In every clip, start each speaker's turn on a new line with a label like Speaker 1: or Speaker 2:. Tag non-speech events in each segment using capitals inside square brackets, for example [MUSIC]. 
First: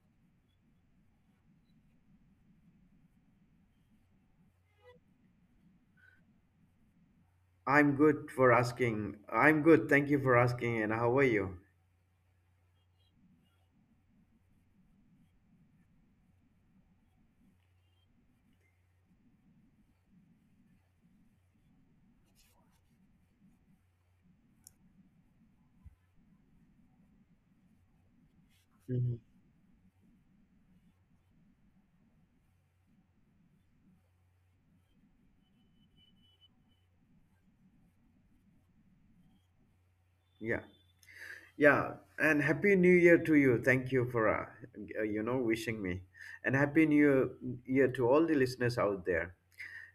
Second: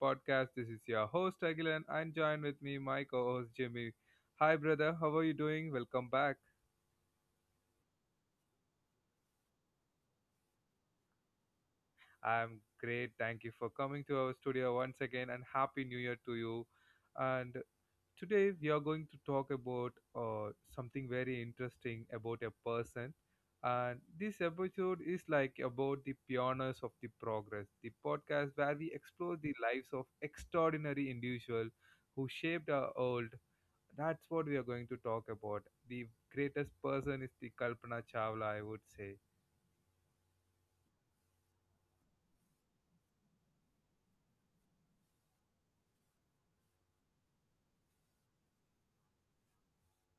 Speaker 1: podcast. This is your host Agilan and join with me my co-host Jimmy. Hi brother, how are you doing? Welcome back.
Speaker 2: I'm good for asking. I'm good. Thank you for asking. And how are you?
Speaker 1: I'm great. Thank you for coming to our studio once again and happy new year to you. And today, we are going to talk about something very interesting about a person. And this episode is like about the pioneers of the progress, the podcast where we
Speaker 2: Mhm.
Speaker 1: explore the lives of extraordinary individuals who shaped our world. That's what we are going to talk about. The greatest person is the Kalpana Chawla, I would say.
Speaker 2: Yeah. Yeah, and happy new year to you. Thank you for, wishing me. And happy new year to all the listeners out there.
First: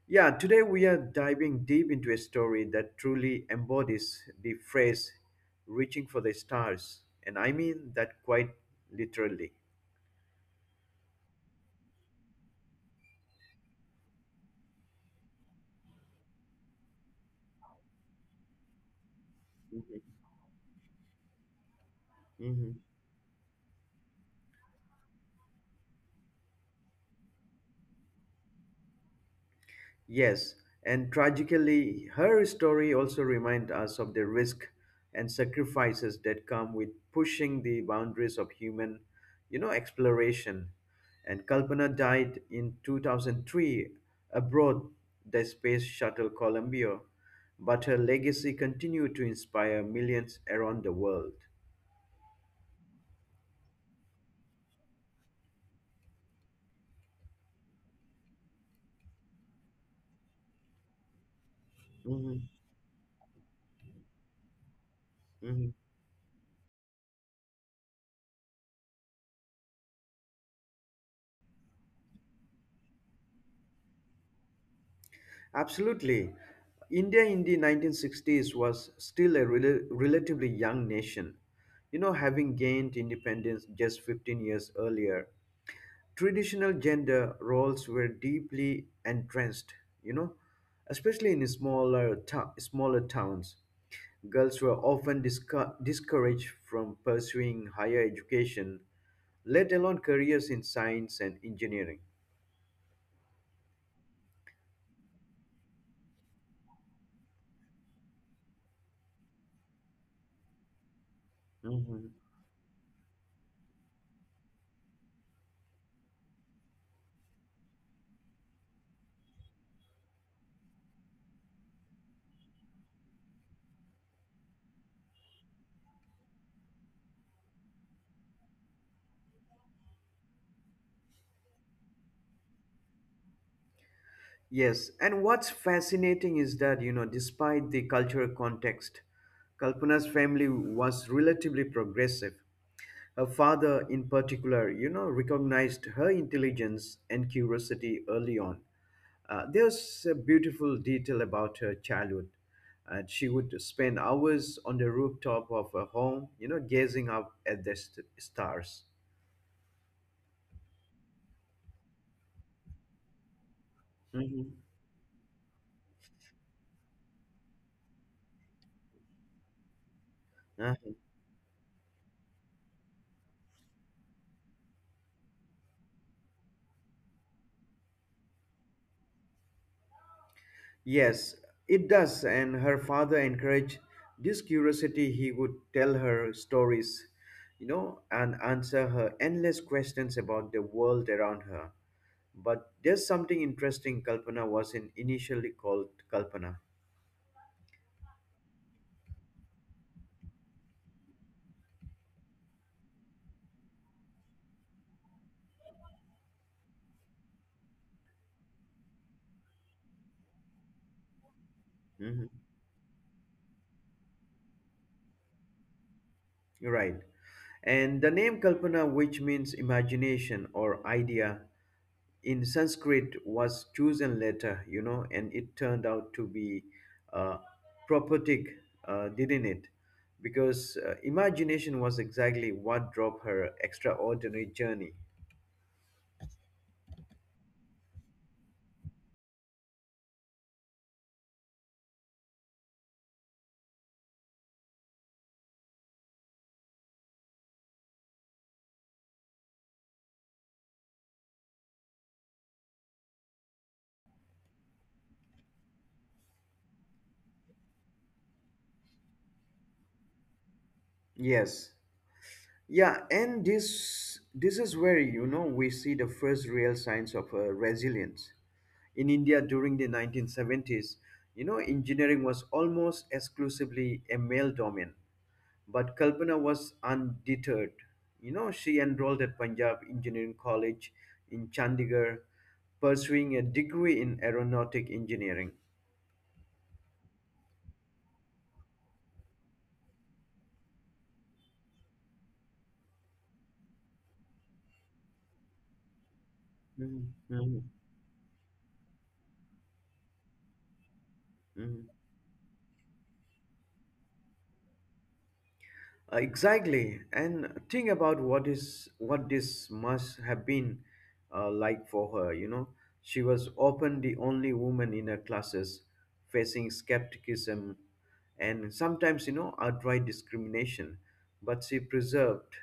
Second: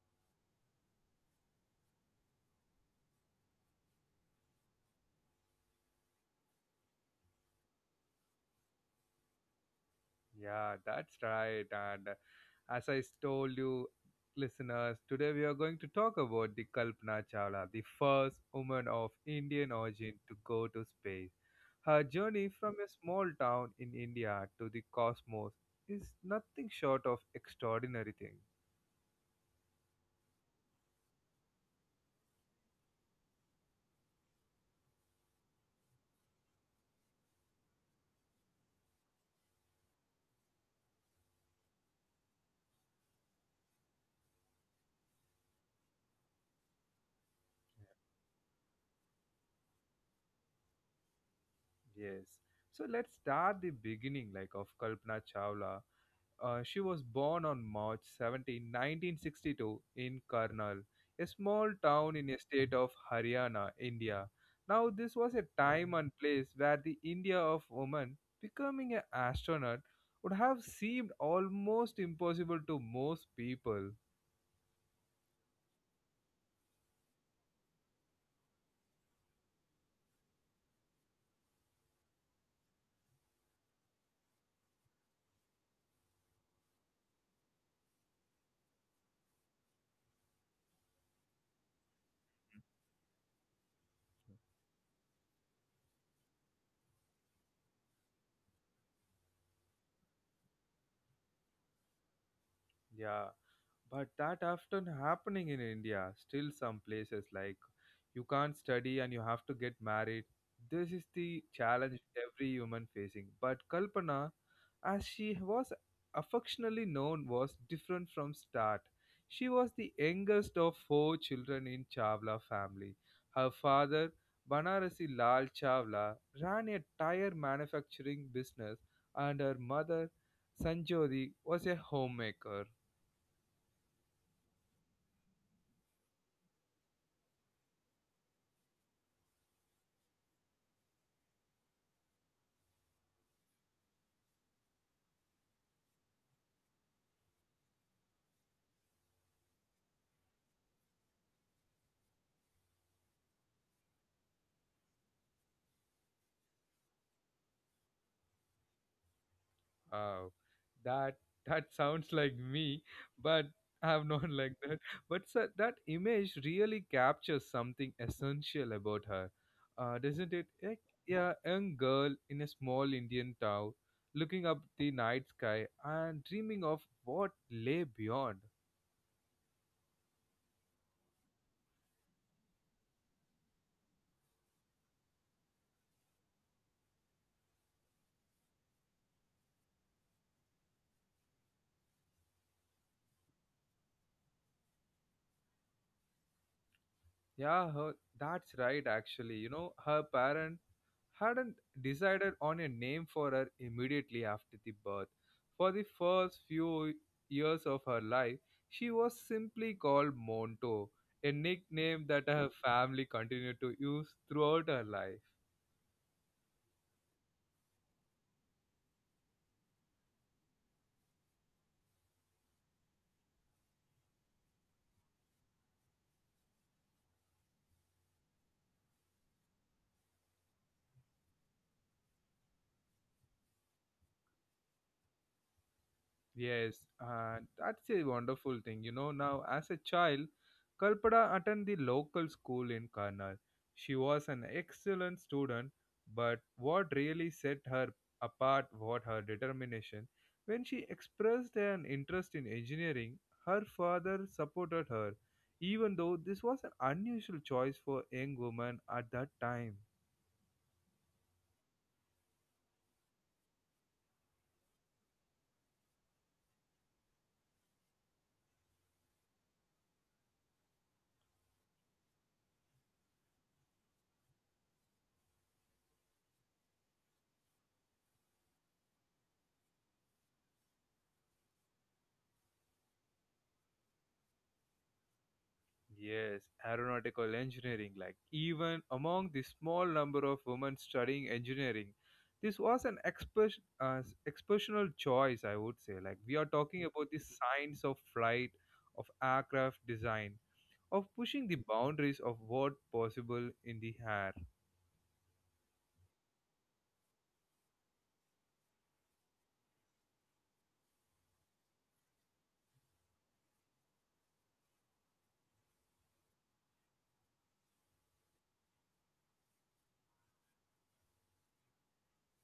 Speaker 2: Yeah. Today we are diving deep into a story that truly embodies the phrase reaching for the stars. And I mean that quite literally.
Speaker 1: Yeah, that's right. And as I told you, listeners, today we are going to talk about the Kalpana Chawla, the first woman of Indian
Speaker 2: Mhm.
Speaker 1: origin to go to space. Her journey from
Speaker 2: Mhm.
Speaker 1: a small town in India to the cosmos is nothing short of extraordinary thing.
Speaker 2: Yes, and tragically, her story also reminds us of the risk and sacrifices that come with pushing the boundaries of human, exploration. And Kalpana died in 2003 aboard the space shuttle Columbia, but her legacy continued to inspire millions around the world.
Speaker 1: Yes. So let's start the beginning like of Kalpana Chawla. She was born on March 17, 1962, in Karnal, a small town in a
Speaker 2: Mhm,
Speaker 1: state of Haryana, India. Now, this was a
Speaker 2: mhm.
Speaker 1: time and place where the India of woman becoming an astronaut would have seemed almost impossible to most people.
Speaker 2: Absolutely. India in the 1960s was still a relatively young nation, you know, having gained independence just 15 years earlier. Traditional gender roles were deeply entrenched, you know, especially in smaller towns. Girls were often discouraged from pursuing higher education, let alone careers in science and engineering.
Speaker 1: Yeah, but that often happening in India, still some places like you can't study and you have to get married. This is the challenge every human facing. But Kalpana, as she was affectionately known, was different from start. She was the youngest of four children in Chawla family. Her father, Banarasi Lal Chawla, ran a tire manufacturing business, and her mother, Sanjodi, was a homemaker.
Speaker 2: Yes, and what's fascinating is that, you know, despite the cultural context, Kalpana's family was relatively progressive. Her father, in particular, you know, recognized her intelligence and curiosity early on. There's a beautiful detail about her childhood. She would spend hours on the rooftop of her home, you know, gazing up at the stars.
Speaker 1: Oh, that that sounds like me, but I'm not [LAUGHS] like
Speaker 2: Hmm.
Speaker 1: that. But so that image really captures something essential about her, doesn't it? Like, yeah, a young girl in a small Indian town, looking up the night sky and dreaming of what lay beyond.
Speaker 2: Yes, it does, and her father encouraged this curiosity. He would tell her stories, you know, and answer her endless questions about the world around her. But there's something interesting. Kalpana was in initially called Kalpana.
Speaker 1: Yeah, her, that's right. Actually, you know, her parent hadn't decided on a name for her immediately after the birth. For the first few years of her life, she was simply called Monto, a nickname that her
Speaker 2: Hmm.
Speaker 1: family continued to use throughout her life.
Speaker 2: Right. And the name Kalpana, which means imagination or idea, in Sanskrit was chosen later, you know, and it turned out to be uh, prophetic, didn't it? Because imagination was exactly what drove her extraordinary journey.
Speaker 1: Yes, and that's a wonderful thing. You know, now as a child, Kalpada attended the local school in Karnal. She was an excellent student, but what really set her apart was her determination. When she expressed an interest in engineering, her father supported her, even though this was an unusual choice for a young woman at that time.
Speaker 2: Yes. Yeah, and this is where you know we see the first real signs of resilience in India during the 1970s. You know, engineering was almost exclusively a male domain, but Kalpana was undeterred. You know, she enrolled at Punjab Engineering College in Chandigarh, pursuing a degree in aeronautic engineering.
Speaker 1: Yes, aeronautical engineering. Like, even among the small number of women studying engineering, this was an exceptional choice, I would say. Like, we are talking
Speaker 2: Mhm,
Speaker 1: about the
Speaker 2: mhm,
Speaker 1: science of flight, of aircraft design, of pushing the
Speaker 2: mhm.
Speaker 1: boundaries of what possible in the air.
Speaker 2: Exactly, and think about what this must have been like for her. You know, she was often the only woman in her classes, facing skepticism and sometimes you know outright discrimination. But she preserved,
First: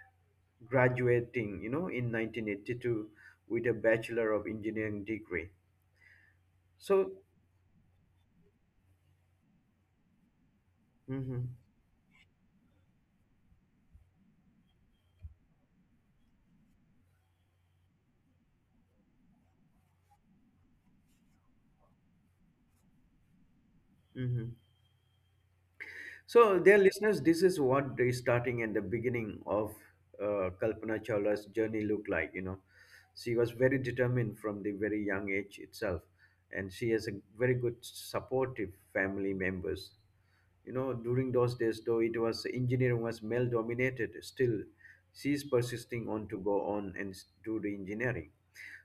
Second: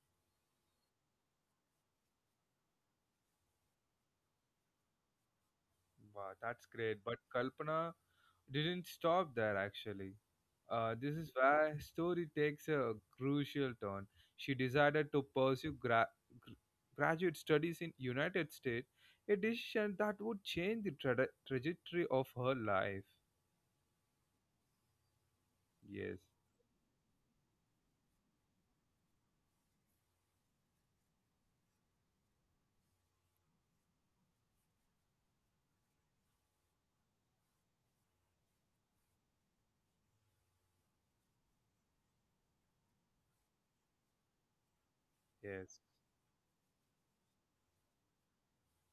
Speaker 2: graduating you know in 1982 with a Bachelor of Engineering degree.
Speaker 1: Wow, that's great.
Speaker 2: So,
Speaker 1: But Kalpana didn't stop there actually. This is
Speaker 2: mm-hmm,
Speaker 1: where story takes a crucial turn. She decided to pursue gr- graduate studies in United States, a decision that would change the trajectory of her life.
Speaker 2: mm-hmm.
Speaker 1: Yes,
Speaker 2: So, dear listeners, this is what the starting and the beginning of Kalpana Chawla's journey looked like. You know, she was very determined from the very young age itself, and she has a very good supportive family members. You know, during those days, though it was engineering was male dominated, still she's
Speaker 1: yes.
Speaker 2: persisting on to go on and do the engineering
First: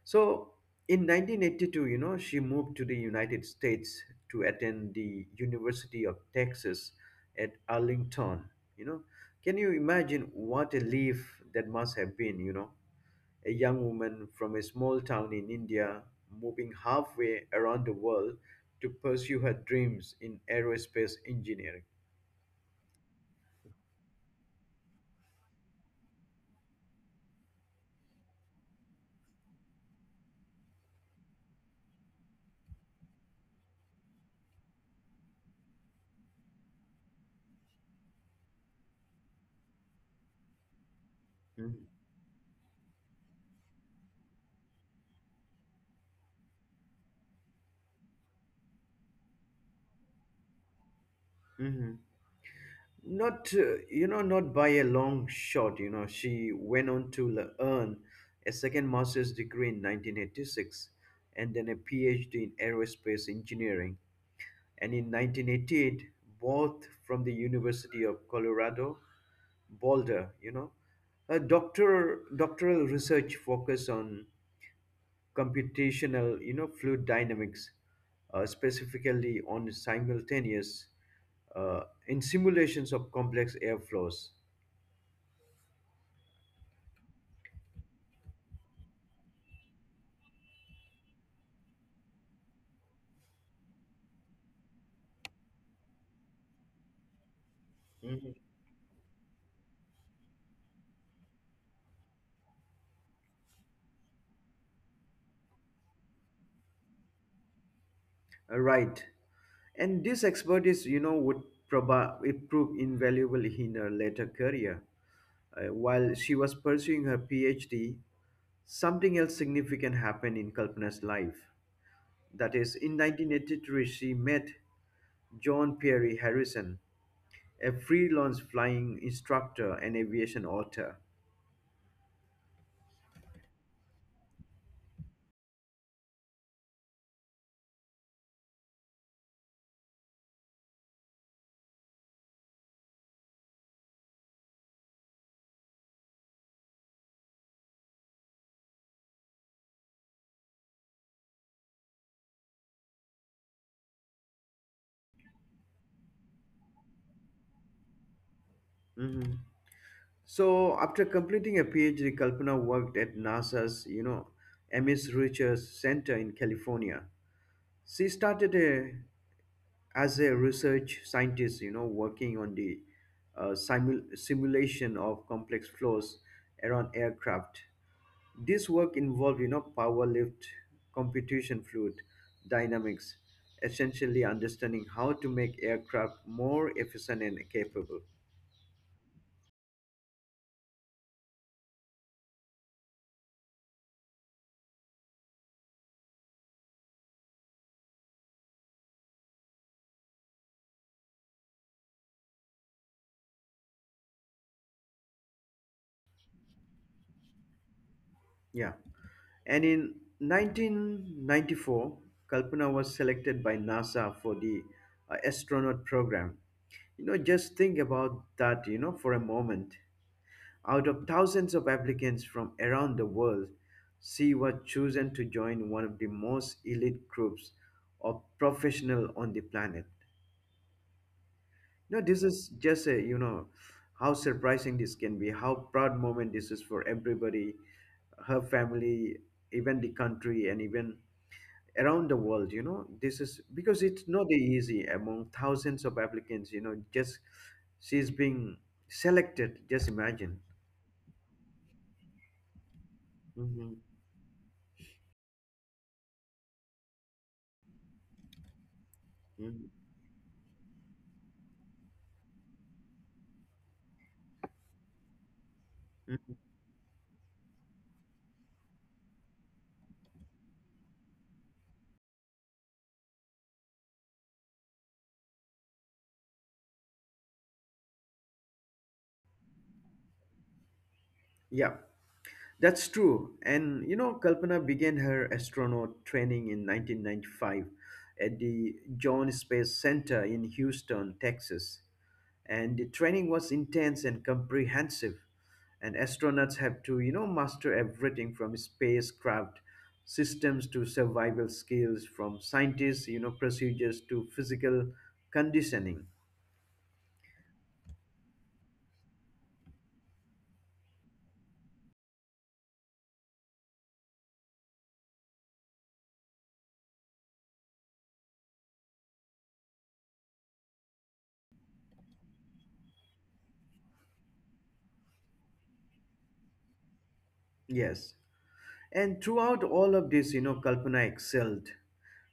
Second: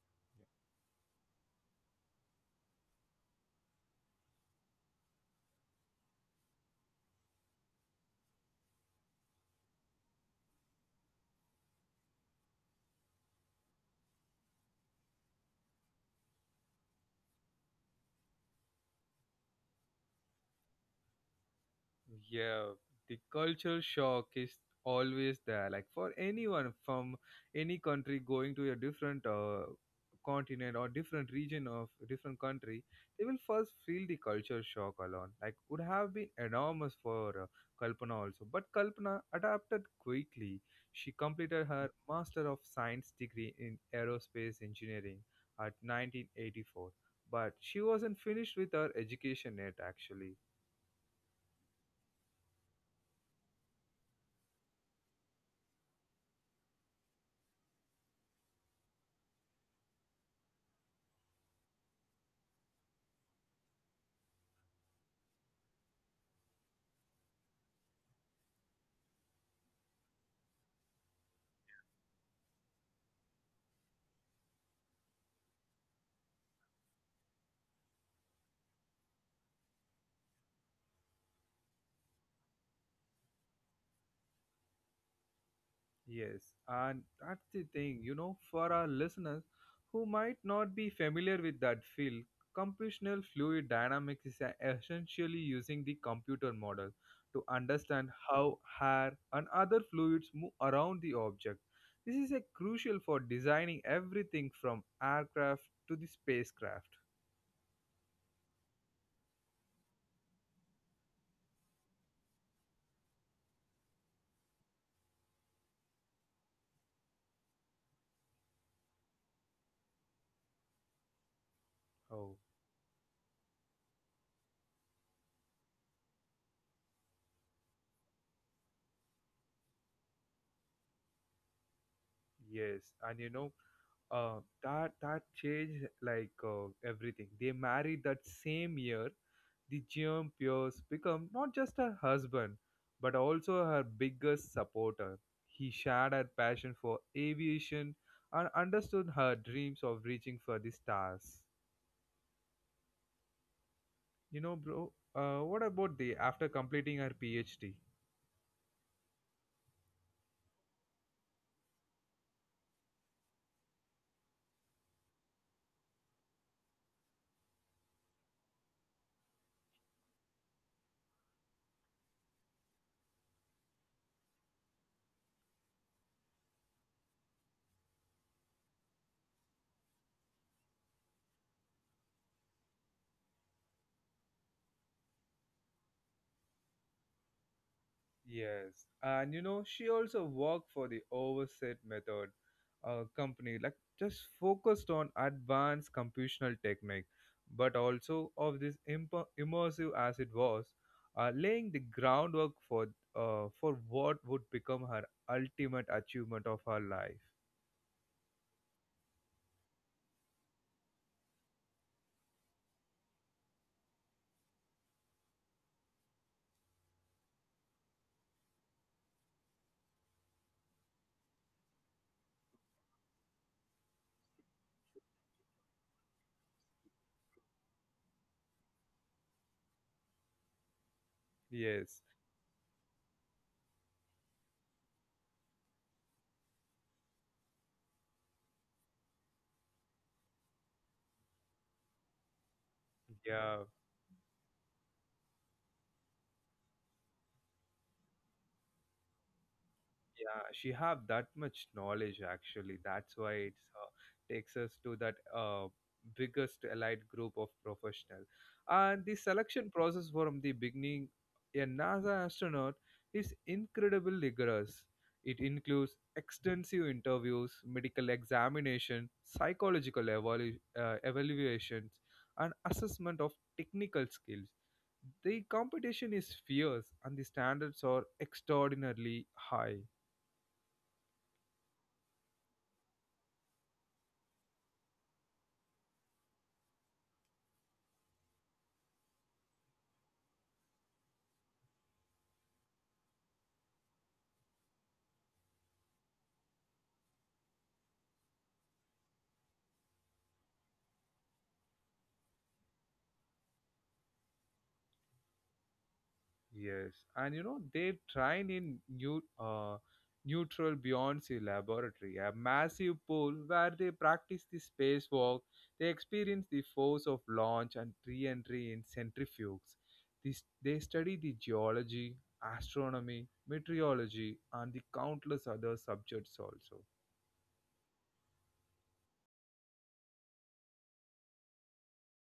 Speaker 2: so in 1982, you know, she moved to the United States to attend the University of Texas at Arlington. You know, can you imagine what a leaf that must have been? You know, a young woman from a small town in India moving halfway around the world to pursue her dreams in aerospace engineering.
Speaker 1: Yeah, the culture shock is always there. Like for anyone from any country going to a different continent or different region of different country, they will first feel the culture shock alone. Like would have been enormous for Kalpana also. But Kalpana adapted quickly. She completed
Speaker 2: Mhm.
Speaker 1: her Master of Science degree in aerospace engineering at 1984. But she wasn't finished with her education yet, actually.
Speaker 2: Mhm. Not you know, not by a long shot. You know, she went on to earn a second master's degree in 1986, and then a PhD in aerospace engineering, and in 1988, both from the University of Colorado Boulder. You know, her doctoral research focused on computational, you know, fluid dynamics, specifically on simultaneous uh, in simulations of complex airflows.
Speaker 1: Yes, and that's the thing, you know, for our listeners who might not be familiar with that field, computational fluid dynamics is essentially using the computer model to understand
Speaker 2: Mhm.
Speaker 1: how air and other fluids move around the object. This is a crucial for designing everything from aircraft to the spacecraft.
Speaker 2: Right. And this expertise, you know, would probably prove invaluable in her later career. While she was pursuing her PhD, something else significant happened in Kalpana's life.
Speaker 1: Oh,
Speaker 2: That is, in 1983, she met John Perry Harrison, a freelance flying instructor and aviation author.
Speaker 1: yes, and you know, that changed like everything. They married that same year. The Jean Pierce became not just her husband, but also her biggest supporter. He shared her passion for aviation and understood her dreams of reaching for the stars. You know, bro. What about the after completing her PhD?
Speaker 2: Mhm. So, after completing a PhD, Kalpana worked at NASA's, you know, Ames Research Center in California. She started as a research scientist, you know, working on the simulation of complex flows around aircraft. This work involved, you know, power lift, computation fluid, dynamics, essentially understanding how to make aircraft more efficient and capable.
Speaker 1: Yes, and you know, she also worked for the Overset Method company, like just focused on advanced computational technique, but also of this immersive as it was, laying the groundwork for what would become her ultimate achievement of her life.
Speaker 2: Yeah. And in 1994, Kalpana was selected by NASA for the astronaut program. You know, just think about that, you know, for a moment. Out of thousands of applicants from around the world, she was chosen to join one of the most elite groups of professional on the planet. You
Speaker 1: Yes,
Speaker 2: know, this is just a, you know, how surprising this can be, how proud moment this is for everybody, her family, even the country, and even around the world. You know, this is
Speaker 1: yeah.
Speaker 2: because it's not easy. Among thousands of applicants, you know, just she's being selected, just imagine.
Speaker 1: Yeah, she have that much knowledge actually. That's why it's
Speaker 2: Hmm.
Speaker 1: takes us to that biggest allied group of professional. And the
Speaker 2: Hmm.
Speaker 1: selection process from the beginning, a NASA astronaut is incredibly rigorous. It includes extensive interviews, medical examination, psychological evaluations, and assessment of technical skills. The competition is fierce and the standards are extraordinarily high.
Speaker 2: Yeah. That's true. And you know, Kalpana began her astronaut training in 1995 at the Joint Space Center in Houston, Texas. And the training was intense and comprehensive. And astronauts have to, you know, master everything from spacecraft systems to survival skills, from scientists, you know, procedures to physical conditioning.
Speaker 1: Yes, and you know they train in new neutral Beyonce laboratory, a massive pool where they practice the spacewalk. They experience the force of launch and re-entry in centrifuges. This, they study the geology, astronomy, meteorology, and the countless other subjects also.
Speaker 2: Yes. And throughout all of this, you know, Kalpana excelled.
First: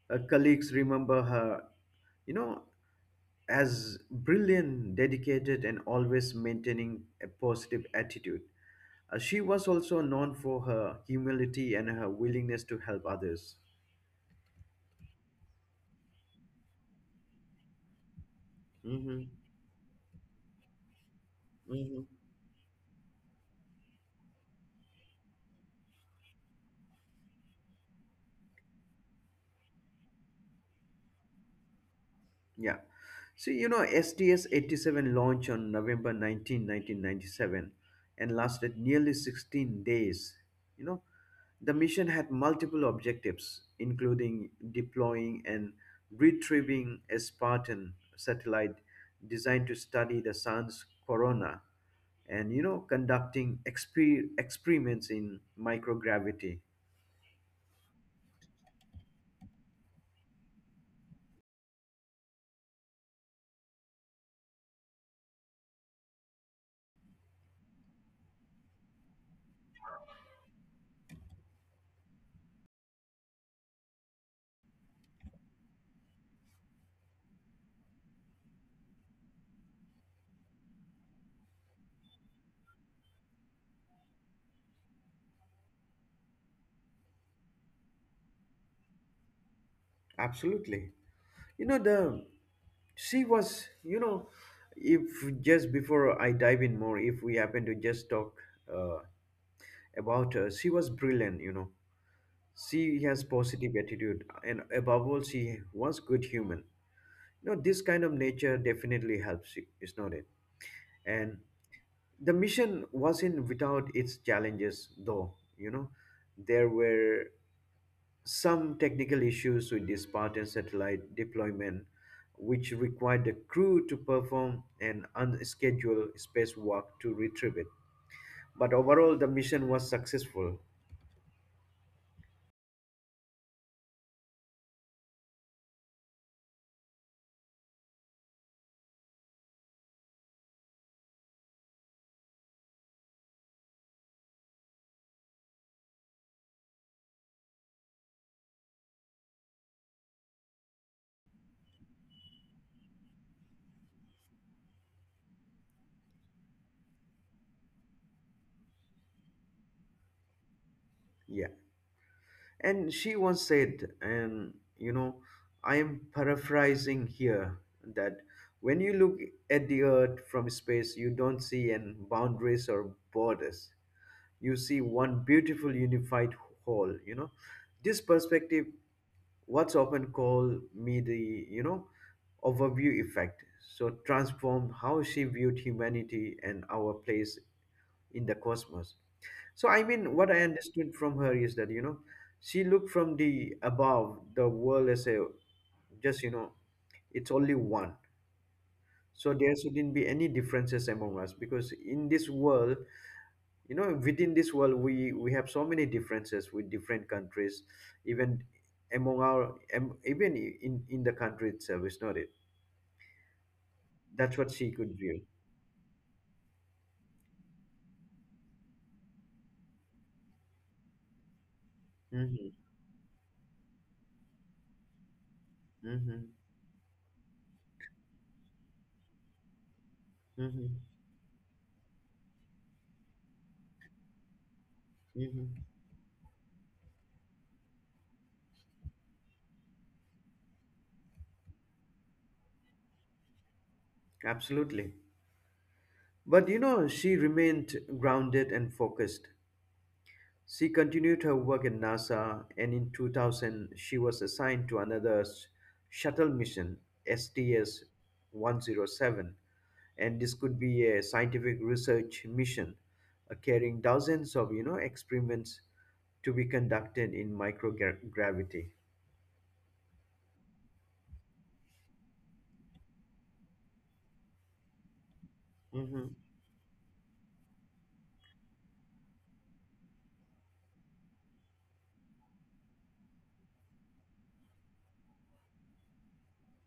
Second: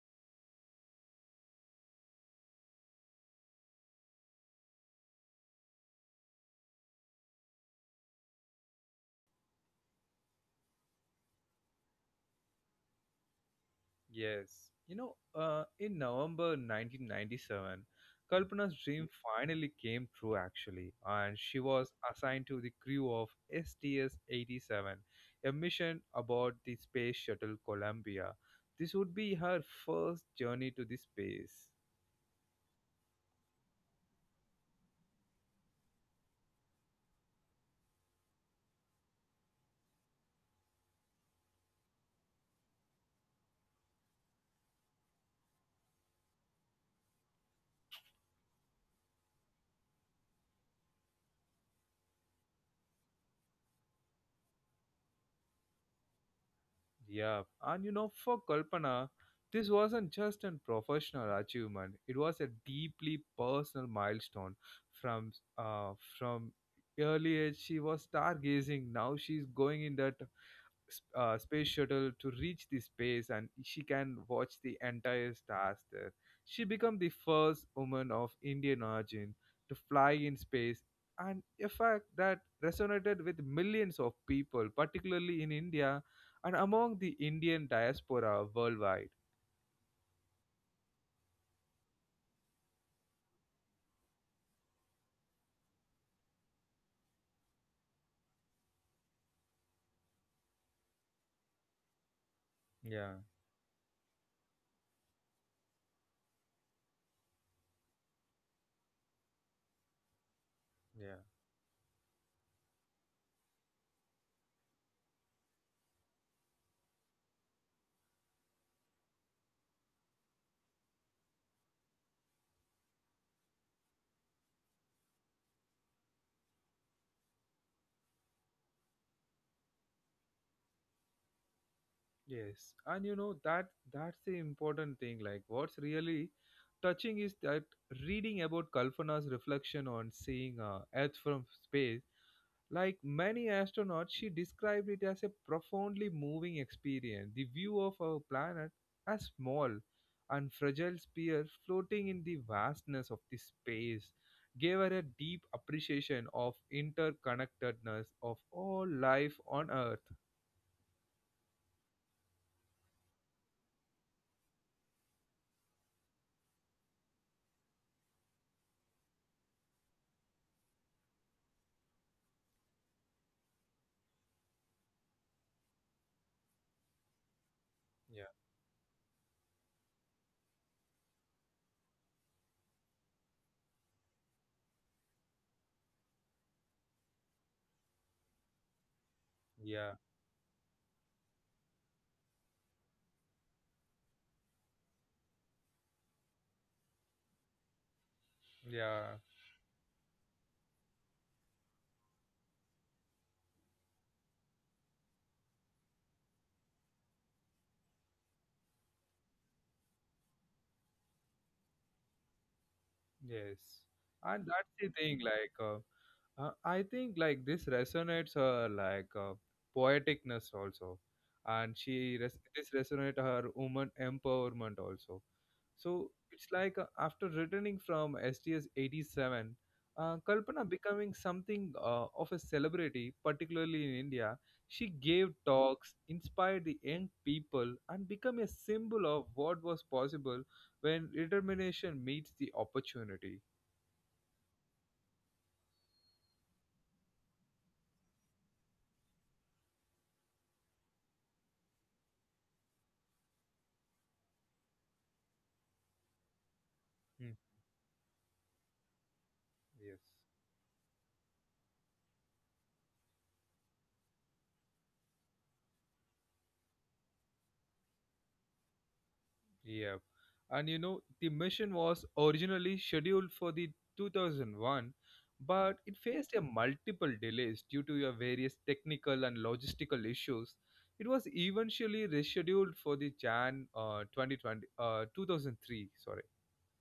Speaker 2: Her colleagues remember her, you know, as brilliant, dedicated, and always maintaining a positive attitude. She was also known for her humility and her willingness to help others.
Speaker 1: Yes. In November 1997, Kalpana's dream
Speaker 2: Hmm.
Speaker 1: finally came true actually, and she was
Speaker 2: Hmm.
Speaker 1: assigned to the crew of STS 87, a mission aboard the space shuttle Columbia. This would be her first journey to the space.
Speaker 2: Yeah. So, you know, STS-87 launched on 19th, 19, 1997, and lasted nearly 16 days. You know, the mission had multiple objectives, including deploying and retrieving a Spartan satellite designed to study the sun's corona, and, you know, conducting experiments in microgravity.
Speaker 1: Yeah, and you know, for Kalpana, this wasn't just a professional achievement; it was a deeply personal milestone. From uh, from early age, she was stargazing. Now she's going in that space shuttle to reach the space and she can watch the entire stars there. She became the first woman of Indian origin to fly in space and a fact that resonated with millions of people, particularly in India and among the Indian diaspora worldwide.
Speaker 2: Absolutely. You know, the she was, you know, if just before I dive in more, if we happen to just talk uh, about her, she was brilliant, you know.
Speaker 1: Yeah,
Speaker 2: She has positive attitude and above all, she was good human. You know, this kind of nature definitely helps you, is not it?
Speaker 1: yeah,
Speaker 2: And the mission wasn't without its challenges, though, you know. There were some technical issues with the Spartan satellite deployment, which required the crew to perform an unscheduled spacewalk to retrieve it. But overall, the mission was successful.
Speaker 1: yes, and you know that that's the important thing. Like, what's really touching is that reading about Kalpana's reflection on seeing Earth from space. Like many astronauts, she described it as a profoundly moving experience. The view of our planet as small and fragile sphere floating in the vastness of the space gave her a deep appreciation of interconnectedness of all life on earth.
Speaker 2: Yeah. And she once said, and you know, I am paraphrasing here, that when you look at the Earth from space, you don't see any boundaries or borders. You see one beautiful unified whole, you know. This
Speaker 1: Yeah,
Speaker 2: perspective, what's often called me the you know overview effect, so transformed how she viewed humanity and our place in the cosmos. So
Speaker 1: yeah,
Speaker 2: I mean what I understood from her is that, you know, she looked from the above the world as a just, you know, it's only one.
Speaker 1: yeah.
Speaker 2: So there shouldn't be any differences among us, because in this world, you know, within this world, we have so many differences with different countries, even among our in the country itself, is not it?
Speaker 1: Yes, and
Speaker 2: That's what
Speaker 1: that's
Speaker 2: she
Speaker 1: the
Speaker 2: could
Speaker 1: thing.
Speaker 2: view.
Speaker 1: Like, I think like this resonates her like poeticness also, and she
Speaker 2: Hmm.
Speaker 1: this resonate her woman empowerment also. So
Speaker 2: Hmm.
Speaker 1: it's like after returning from STS 87, Kalpana
Speaker 2: Hmm.
Speaker 1: becoming something of a celebrity, particularly in India. She gave
Speaker 2: Hmm.
Speaker 1: talks, inspired the young people, and became a symbol of what was possible when determination meets the opportunity.
Speaker 2: Absolutely. But you know, she remained grounded and focused. She continued her work in NASA, and in 2000 she was assigned to another shuttle mission,
Speaker 1: Hmm,
Speaker 2: STS-107.
Speaker 1: yes.
Speaker 2: And this could be a scientific research mission, carrying dozens of you know experiments to be conducted in microgravity.
Speaker 1: Yeah. And you know, the mission was originally scheduled for the 2001, but it
Speaker 2: Hmm.
Speaker 1: faced a multiple delays due to your various technical and logistical issues. It was eventually rescheduled for the Jan uh, 2020 uh, 2003, sorry.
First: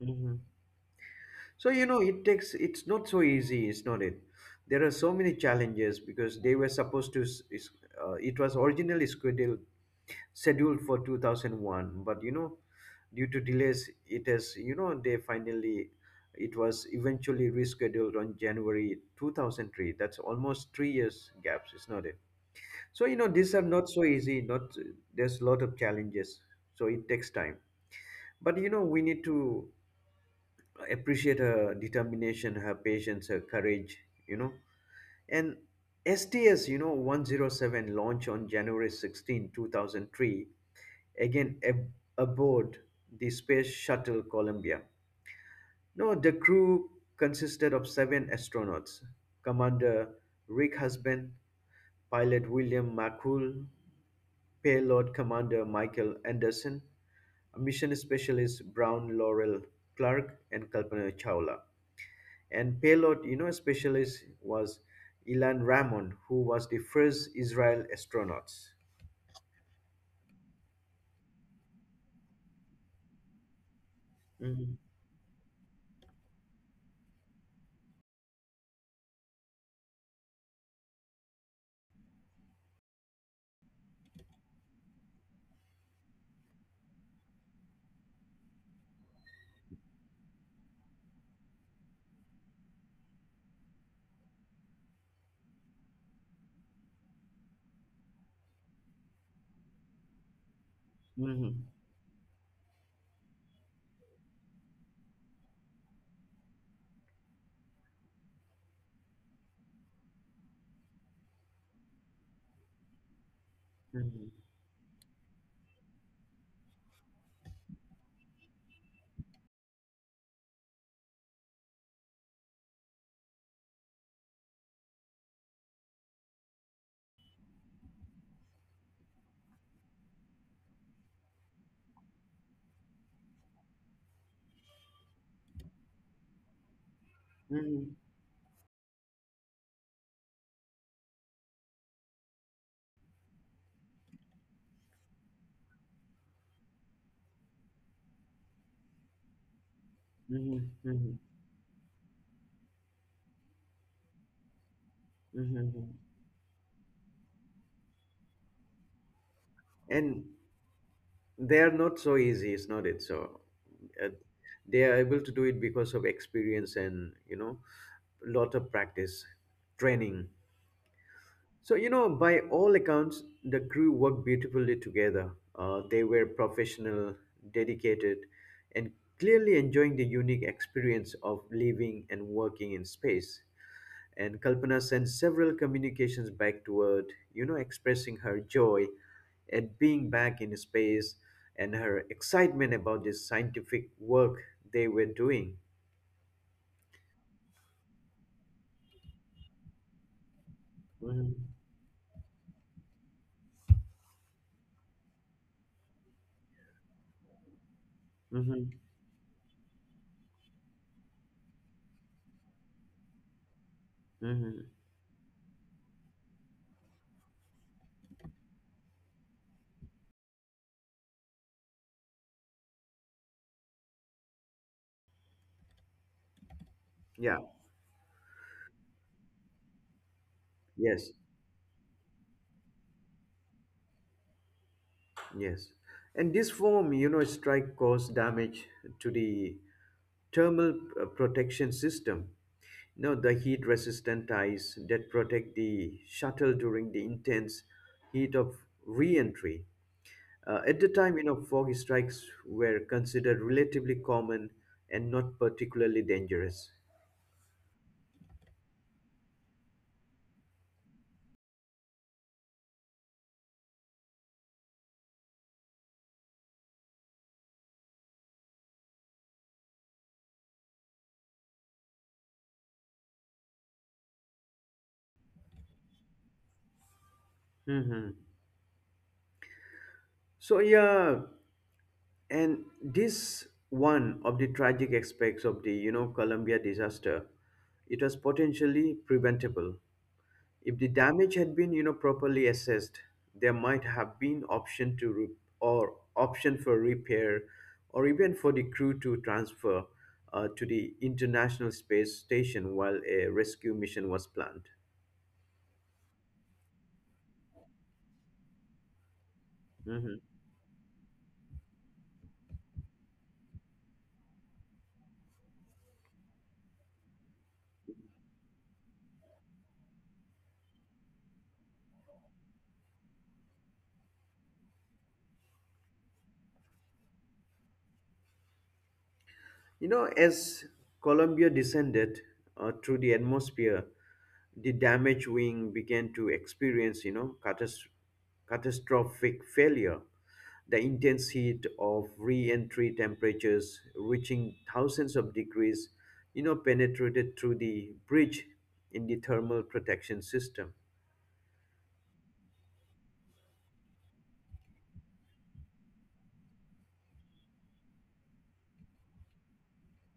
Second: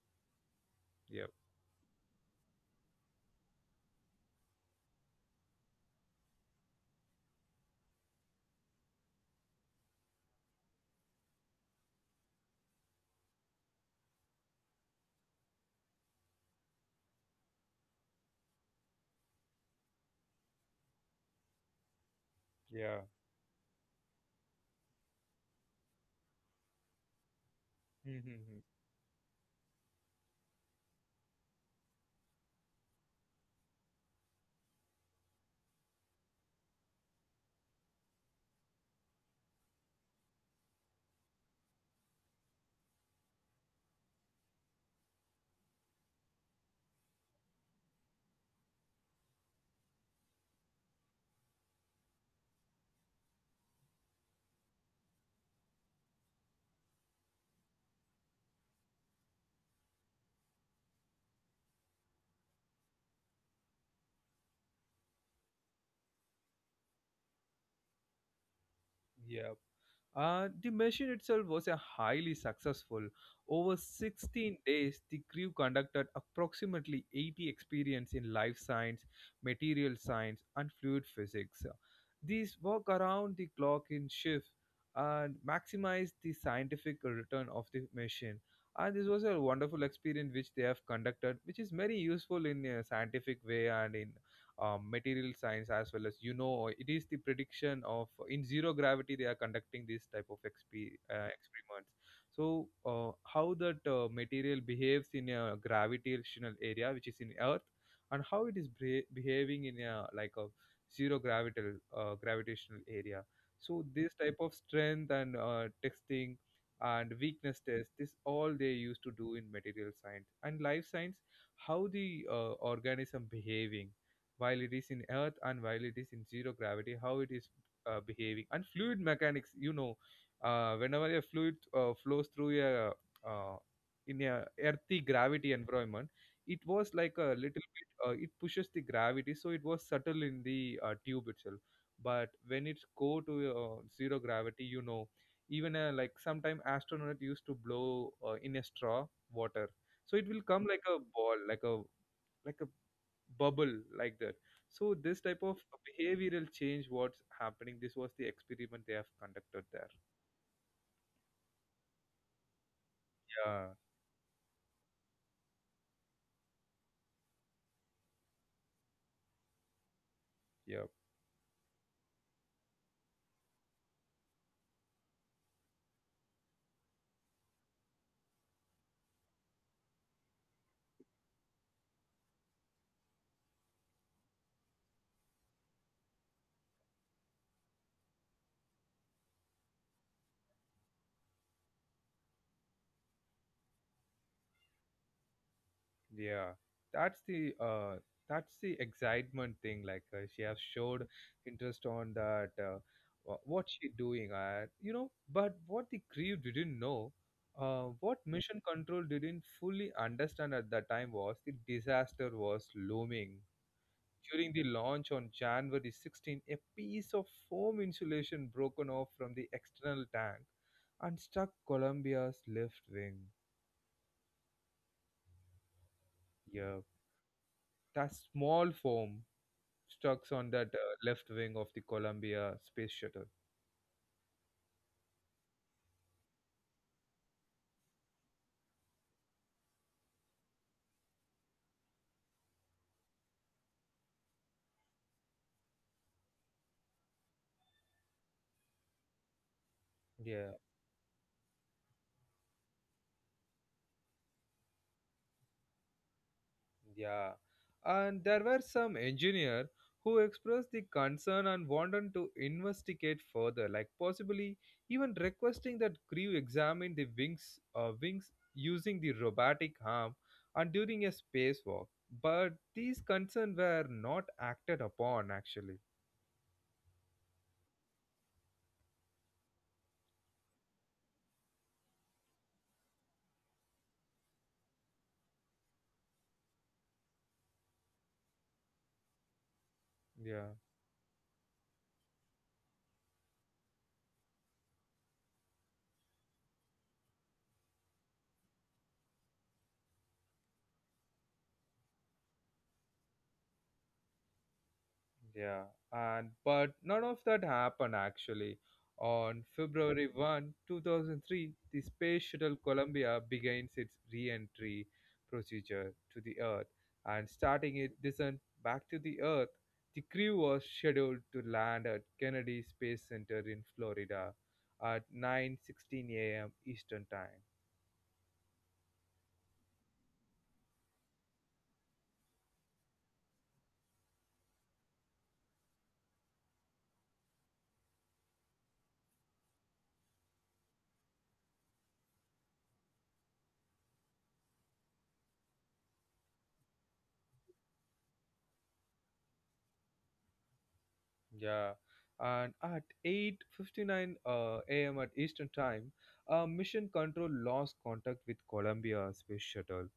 Speaker 2: Hmm.
Speaker 1: Yeah.
Speaker 2: So you know, it takes, it's not so easy, is not it? There are so many challenges, because they were supposed to it was originally scheduled for 2001, but you know, due to delays, it has, you know, they finally, it was eventually rescheduled on January 2003. That's almost 3 years gaps, is not it? So
Speaker 1: Yeah.
Speaker 2: you know, these are not so easy, not, there's a lot of challenges, so it takes time.
Speaker 1: Mhm,
Speaker 2: But
Speaker 1: mhm.
Speaker 2: you know, we need to appreciate her determination, her patience, her courage, you know. And STS, you know, 107 launched on January 16, 2003, again aboard the Space Shuttle Columbia. No, the crew consisted of seven astronauts: Commander Rick Husband, pilot William McCool, payload commander Michael Anderson, mission specialist Brown Laurel Clark, and Kalpana Chawla. And payload, you know, specialist was Ilan Ramon, who was the first Israel astronaut.
Speaker 1: Yeah. The mission itself was a highly successful. Over 16
Speaker 2: Mhm,
Speaker 1: days, the crew conducted approximately 80 experiments in life science, material science, and fluid physics. These work around the clock in shift and maximize the scientific return of the mission. And this was a wonderful experience which they have conducted, which is very useful in a scientific way and in material science, as well as you know it is the prediction of in zero gravity they are conducting this type of
Speaker 2: mhm,
Speaker 1: experiments. So how that material behaves in a gravitational area which is in earth, and how it is behaving in a like a zero gravitational gravitational area. So this
Speaker 2: mhm,
Speaker 1: type of strength and testing and weakness test, this all they used to do in material science and life science, how the organism behaving while it is in earth and while it is in zero gravity, how it is behaving. And fluid mechanics, you know, whenever a fluid flows through a uh, in a earthy gravity environment, it was like a little
Speaker 2: mhm,
Speaker 1: bit it pushes the gravity, so it was subtle in the tube itself. But when it's go to zero gravity, you know, even like sometime astronaut used to blow in a straw water, so it will
Speaker 2: mhm,
Speaker 1: come like a
Speaker 2: mhm,
Speaker 1: ball, like a bubble, like that. So this type of
Speaker 2: mhm.
Speaker 1: behavioral change what's happening, this was the experiment they have conducted there.
Speaker 2: And they are not so easy, is not it? So
Speaker 1: Yeah,
Speaker 2: uh, they are able to do it because of experience and you know, lot of practice, training.
Speaker 1: yeah,
Speaker 2: So you know, by all accounts, the crew worked beautifully together. They were professional, dedicated, and clearly enjoying the unique experience of living and working in space. And Kalpana sent several communications back toward, you know, expressing her joy at being back in space and her excitement about this scientific work they were doing.
Speaker 1: yeah, that's the uh that's the excitement thing. Like she has showed
Speaker 2: Mhm,
Speaker 1: interest on that what she doing, you know. But what the crew didn't know, what
Speaker 2: mhm,
Speaker 1: mission control didn't fully understand at that time was the disaster was looming.
Speaker 2: mhm.
Speaker 1: During the launch on January 16, a piece of foam insulation broken off from the external tank and struck Columbia's left wing. Yeah,
Speaker 2: Yeah,
Speaker 1: that small foam stuck on that
Speaker 2: yes,
Speaker 1: left wing of the Columbia space shuttle.
Speaker 2: yes. And this form, you know, strike caused damage to the thermal protection system. You know, the heat resistant ties that protect the shuttle during the intense heat of re entry.
Speaker 1: Yeah.
Speaker 2: At the time, you know, fog strikes were considered relatively common and not particularly dangerous.
Speaker 1: Yeah, and there were some engineer who expressed the concern and wanted to investigate further, like possibly even requesting that crew examine the wings, wings using the robotic arm and during a spacewalk. But these concerns were not acted upon, actually.
Speaker 2: Hmm. So yeah, and this one of the tragic aspects of the Columbia disaster, it was potentially preventable.
Speaker 1: Yeah.
Speaker 2: If the damage had been, properly assessed, there might have been option or option for repair, or even for the crew to transfer to the International Space Station while a rescue mission was planned.
Speaker 1: Yeah, and but none of that happened actually. On
Speaker 2: Mhm.
Speaker 1: February 1, 2003, the Space Shuttle Columbia begins its re-entry procedure to the Earth, and starting its descent back to the Earth, the crew was scheduled to land at Kennedy Space Center in Florida at 9:16 a.m. Eastern Time.
Speaker 2: As Columbia descended through the atmosphere, the damaged wing began to experience, catastrophic failure. The intense heat of re-entry temperatures reaching thousands of degrees, penetrated through the bridge in the thermal protection system.
Speaker 1: Yeah, and at 8:59 a.m. at Eastern Time, Mission Control lost contact with Columbia Space Shuttle.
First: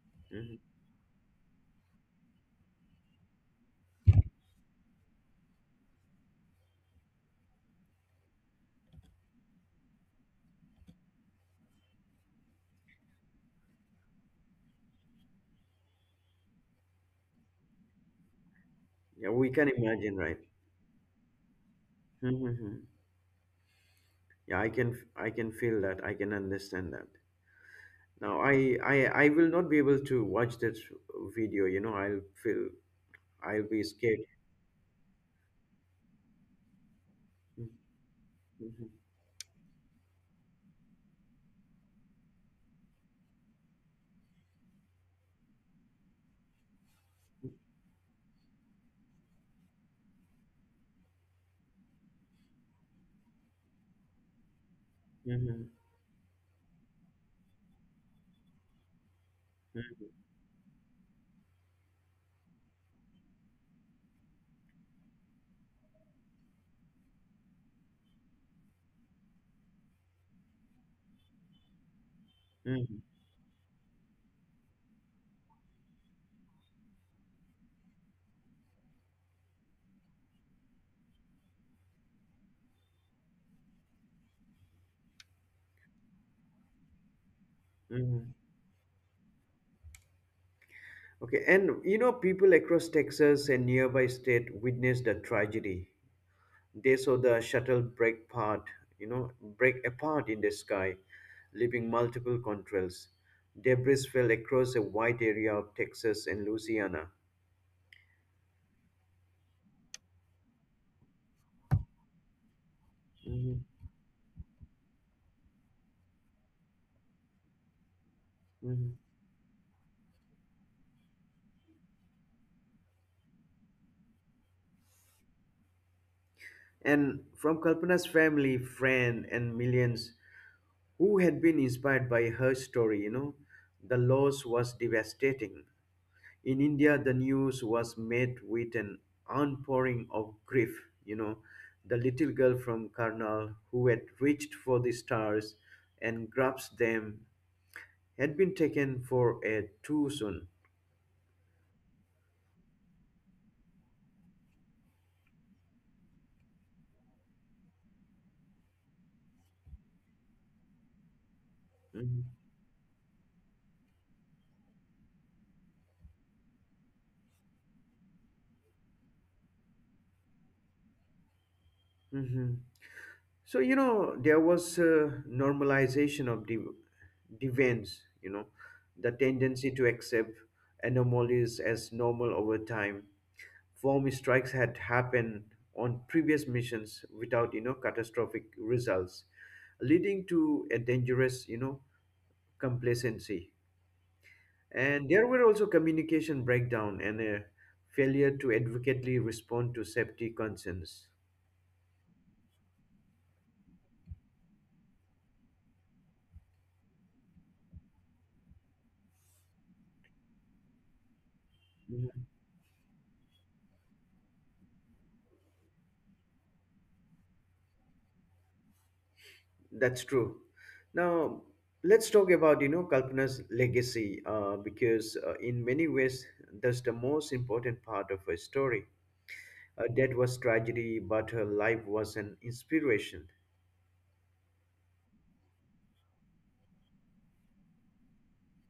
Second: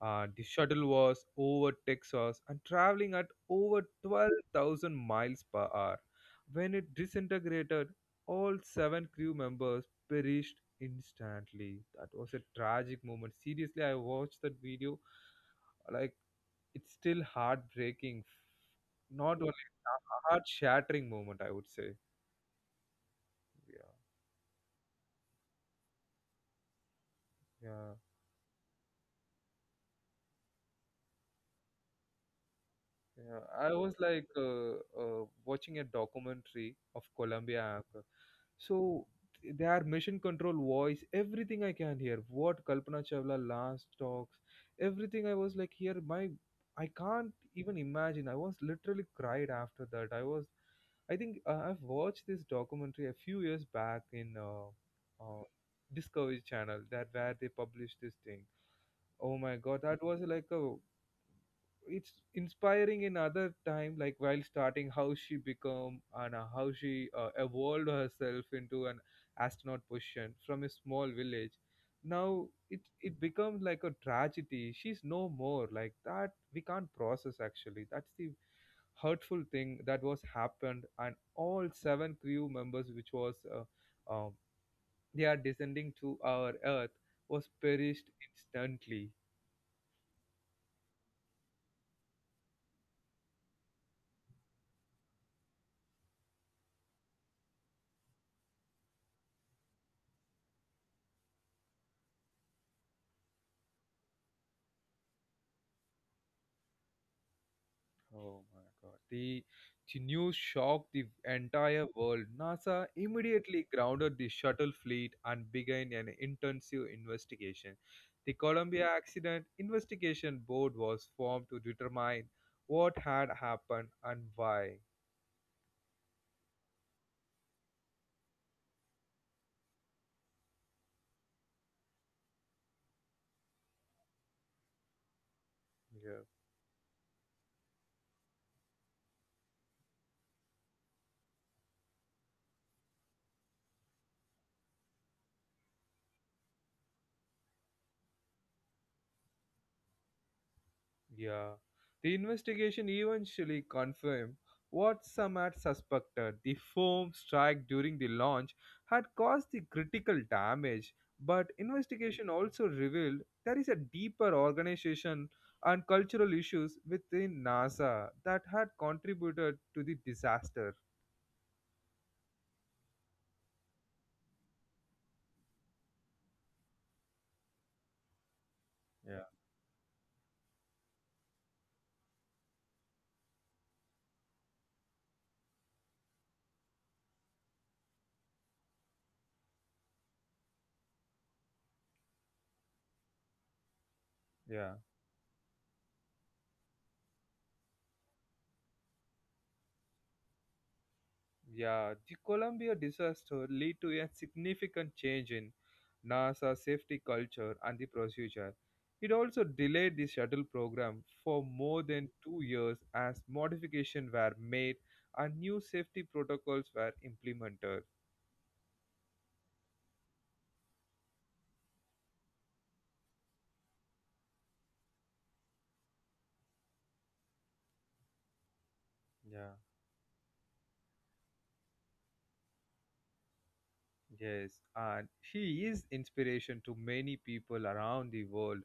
Speaker 1: The
Speaker 2: Mhm.
Speaker 1: shuttle was over Texas and traveling at over 12,000 miles per hour. When it disintegrated, all seven crew members perished instantly. That was a tragic moment. Seriously, I watched that video. Like, it's still heartbreaking.
Speaker 2: Yeah,
Speaker 1: Not only
Speaker 2: we can imagine,
Speaker 1: a
Speaker 2: right?
Speaker 1: heart shattering moment, I would say.
Speaker 2: Mhm, mhm.
Speaker 1: Yeah,
Speaker 2: Yeah, I can feel that. I can understand that.
Speaker 1: yeah,
Speaker 2: Now I will not be able to watch that video.
Speaker 1: yeah,
Speaker 2: I'll
Speaker 1: I
Speaker 2: be
Speaker 1: was
Speaker 2: scared.
Speaker 1: like watching a documentary of Colombia anchor.
Speaker 2: Mhm,
Speaker 1: So their mission control voice, everything, I can hear what Kalpana Chawla last talks, everything. I was like, here my, I can't even imagine. I was literally cried after that. I was, I think I've watched this documentary a few years back in uh,
Speaker 2: mhm,
Speaker 1: Discovery Channel, that where they published this thing. Oh my god, that was like a, it's inspiring in other time, like while starting, how she become and how she evolved herself into an astronaut position from a small village. Now it becomes like a tragedy. She's no more. Like that, we can't process actually. That's the hurtful thing that was happened. And all seven crew members, which was um, they are descending to our earth, was perished
Speaker 2: mhm.
Speaker 1: instantly.
Speaker 2: Okay, and people across Texas and nearby state witnessed the tragedy. They saw the shuttle you know, break apart in the sky, leaving multiple contrails. Debris fell across a wide area of Texas and Louisiana.
Speaker 1: Oh my God. The news shocked the entire world. NASA
Speaker 2: Mhm,
Speaker 1: immediately grounded the shuttle fleet and began an intensive investigation. The Columbia
Speaker 2: mhm.
Speaker 1: Accident Investigation Board was formed to determine what had happened and why.
Speaker 2: And from Kalpana's family, friend, and millions who had been inspired by her story, the loss was devastating.
Speaker 1: Yeah.
Speaker 2: In India, the news was met with an outpouring of grief. You know, the little girl from Karnal who had reached for the stars and grasped them had been taken for a too soon.
Speaker 1: Yeah. The investigation eventually confirmed what some had suspected. The foam strike during the launch had caused the critical damage, but
Speaker 2: Mhm.
Speaker 1: investigation also revealed there is a deeper organization and cultural issues within NASA that had contributed to the disaster.
Speaker 2: Mhm. So, there was a normalization of divans, the
Speaker 1: Yeah.
Speaker 2: tendency to accept anomalies as normal over time. Form strikes had happened on previous missions without, catastrophic results, leading to a dangerous, complacency.
Speaker 1: Yeah.
Speaker 2: And there were also communication breakdown and a failure to adequately respond to safety concerns.
Speaker 1: Yeah, the Columbia disaster led to a significant change in NASA safety culture and the procedure. It also delayed the shuttle program for more than 2 years as modifications were made and new safety protocols were implemented.
Speaker 2: That's true. Now, let's talk about, Kalpana's legacy, because in many ways, that's the most important part of her story.
Speaker 1: Yeah.
Speaker 2: Her death was tragedy, but her life was an inspiration.
Speaker 1: Yes, and she is inspiration to many people around the world.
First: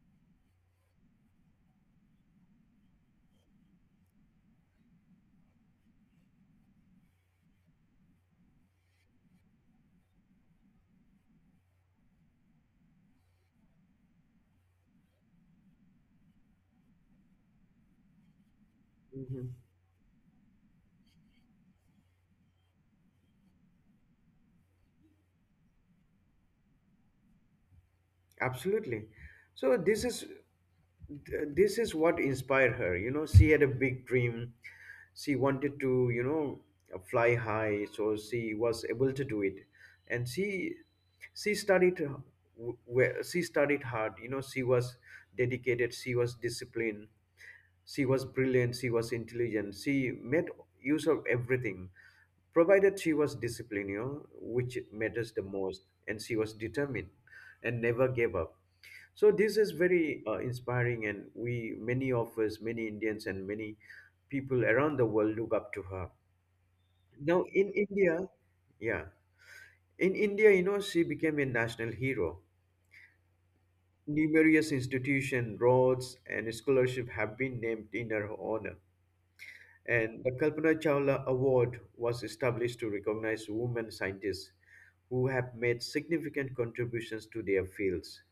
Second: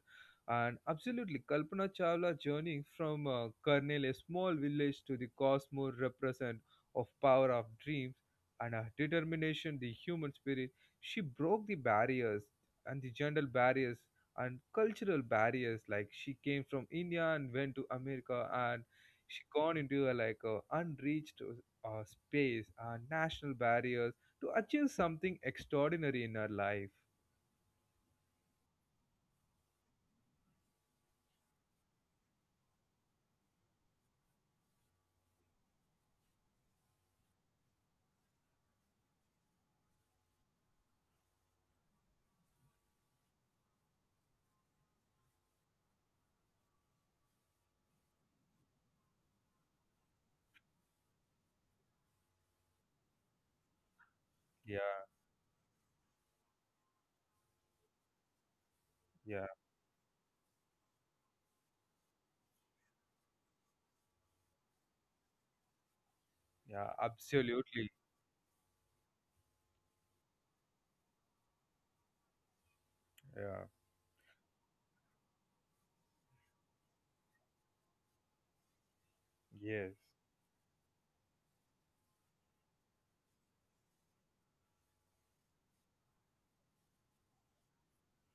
Speaker 1: And absolutely, Kalpana Chawla's journey from Karnal, a small village, to the cosmos represent of power of dreams and her determination, the human spirit. She broke the barriers and the gender barriers and cultural barriers. Like she came from India and went to America, and she
Speaker 2: Mhm.
Speaker 1: gone into a, like a unreached uh, space and national barriers to achieve something extraordinary in our life.
Speaker 2: Absolutely. So this is this is what inspired her. She had a big dream. She wanted to, fly high, so she was able to do it. And she studied w- where she studied hard. She was dedicated, she was disciplined, she was brilliant, she was intelligent. She made use of everything, provided she was disciplined,
Speaker 1: Yeah,
Speaker 2: which matters the most, and she was determined and never gave up, so
Speaker 1: yeah,
Speaker 2: this is very inspiring, and we, many of us, many Indians, and many people around the world look up to her.
Speaker 1: yeah,
Speaker 2: Now in
Speaker 1: absolutely.
Speaker 2: India, yeah, in India, you know, she became a national hero.
Speaker 1: Yeah,
Speaker 2: Numerous institutions, roads, and scholarship have been named in her honor.
Speaker 1: yes.
Speaker 2: And the Kalpana Chawla Award was established to recognize women scientists who have made significant contributions to their fields.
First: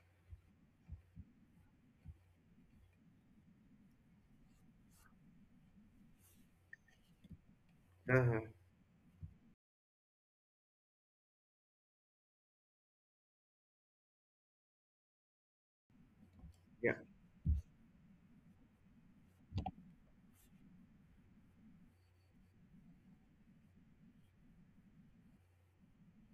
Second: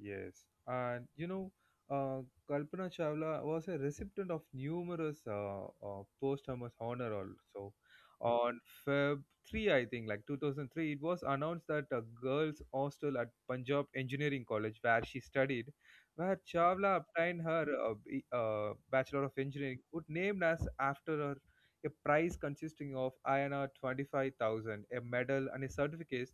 Speaker 1: Yes, and you know, uh, Kalpana Chawla was a recipient of numerous posthumous honor also.
Speaker 2: Uh-huh.
Speaker 1: On Feb 3, I think, like 2003, it was announced that a girls' hostel at Punjab Engineering College, where she studied, where
Speaker 2: Yeah.
Speaker 1: Chawla obtained her Bachelor of Engineering, would named as after her. A prize consisting of INR 25,000, a medal, and a certificate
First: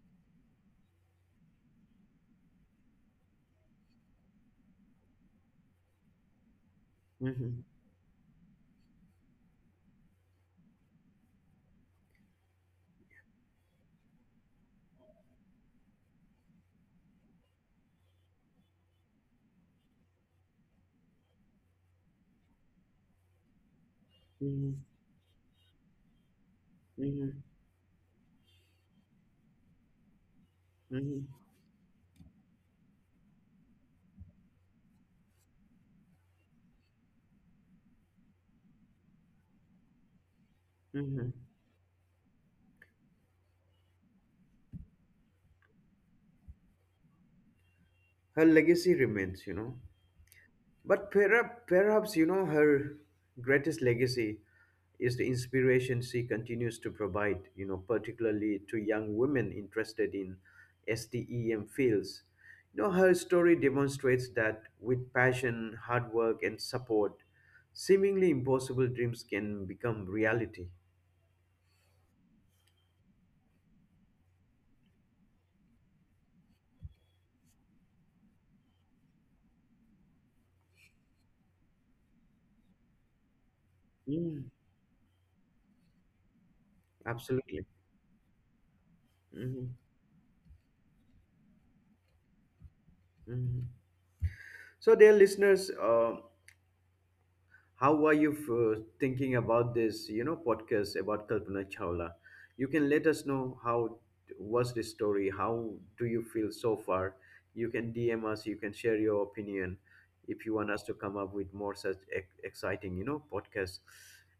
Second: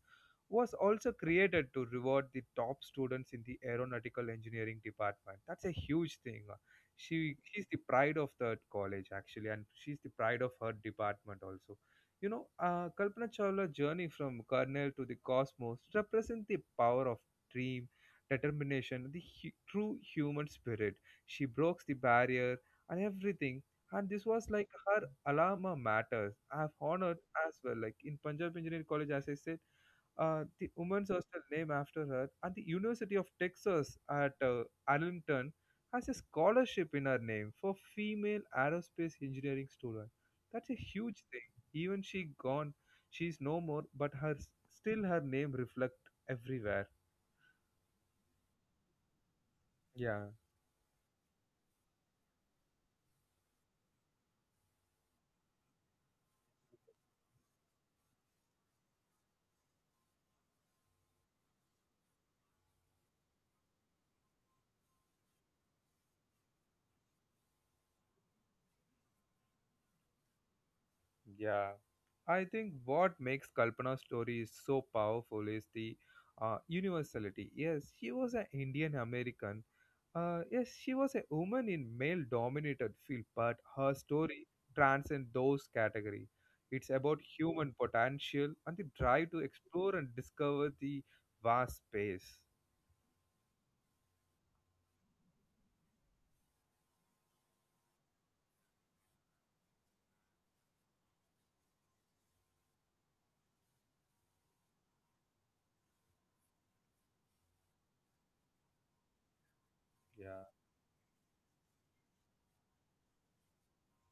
Speaker 1: was also created to reward the top students in the aeronautical engineering department. That's a huge thing. She
Speaker 2: Hmm.
Speaker 1: she's the pride of that college actually, and she's the pride of her department also. You know, Kalpana Chawla's journey from kernel to the cosmos represents the power of dream, determination, true human spirit. She broke the barrier and everything. And this was
Speaker 2: Hmm.
Speaker 1: like her alma mater. I have honored
Speaker 2: Hmm.
Speaker 1: as well. Like in Punjab Engineering College, as I said, the woman's
Speaker 2: Hmm.
Speaker 1: hostel named after her, and the University of Texas at Arlington has a scholarship in her name for female aerospace engineering student. That's a
Speaker 2: Hmm.
Speaker 1: huge thing. Even she gone, she's no more, but her, still her name reflect everywhere.
Speaker 2: Her legacy remains,
Speaker 1: Yeah.
Speaker 2: but perhaps, her greatest legacy is the inspiration she continues to provide, particularly to young women interested in STEM fields. Her story demonstrates that with passion, hard work, and support, seemingly impossible dreams can become reality.
Speaker 1: Yeah, I think what makes Kalpana's story so powerful is the universality. Yes, she was an Indian American. Yes, she was a woman in male-dominated field, but her
Speaker 2: Mm,
Speaker 1: story transcends those categories. It's
Speaker 2: absolutely.
Speaker 1: about human potential and the
Speaker 2: Mhm,
Speaker 1: drive to explore and discover the vast space.
Speaker 2: mhm. So, dear listeners, how are you thinking about this, podcast about Kalpana Chawla? You can let us know how was this story? How do you feel so far? You can DM us. You can share your opinion if you want
Speaker 1: Yeah.
Speaker 2: us to come up with more such exciting, podcasts.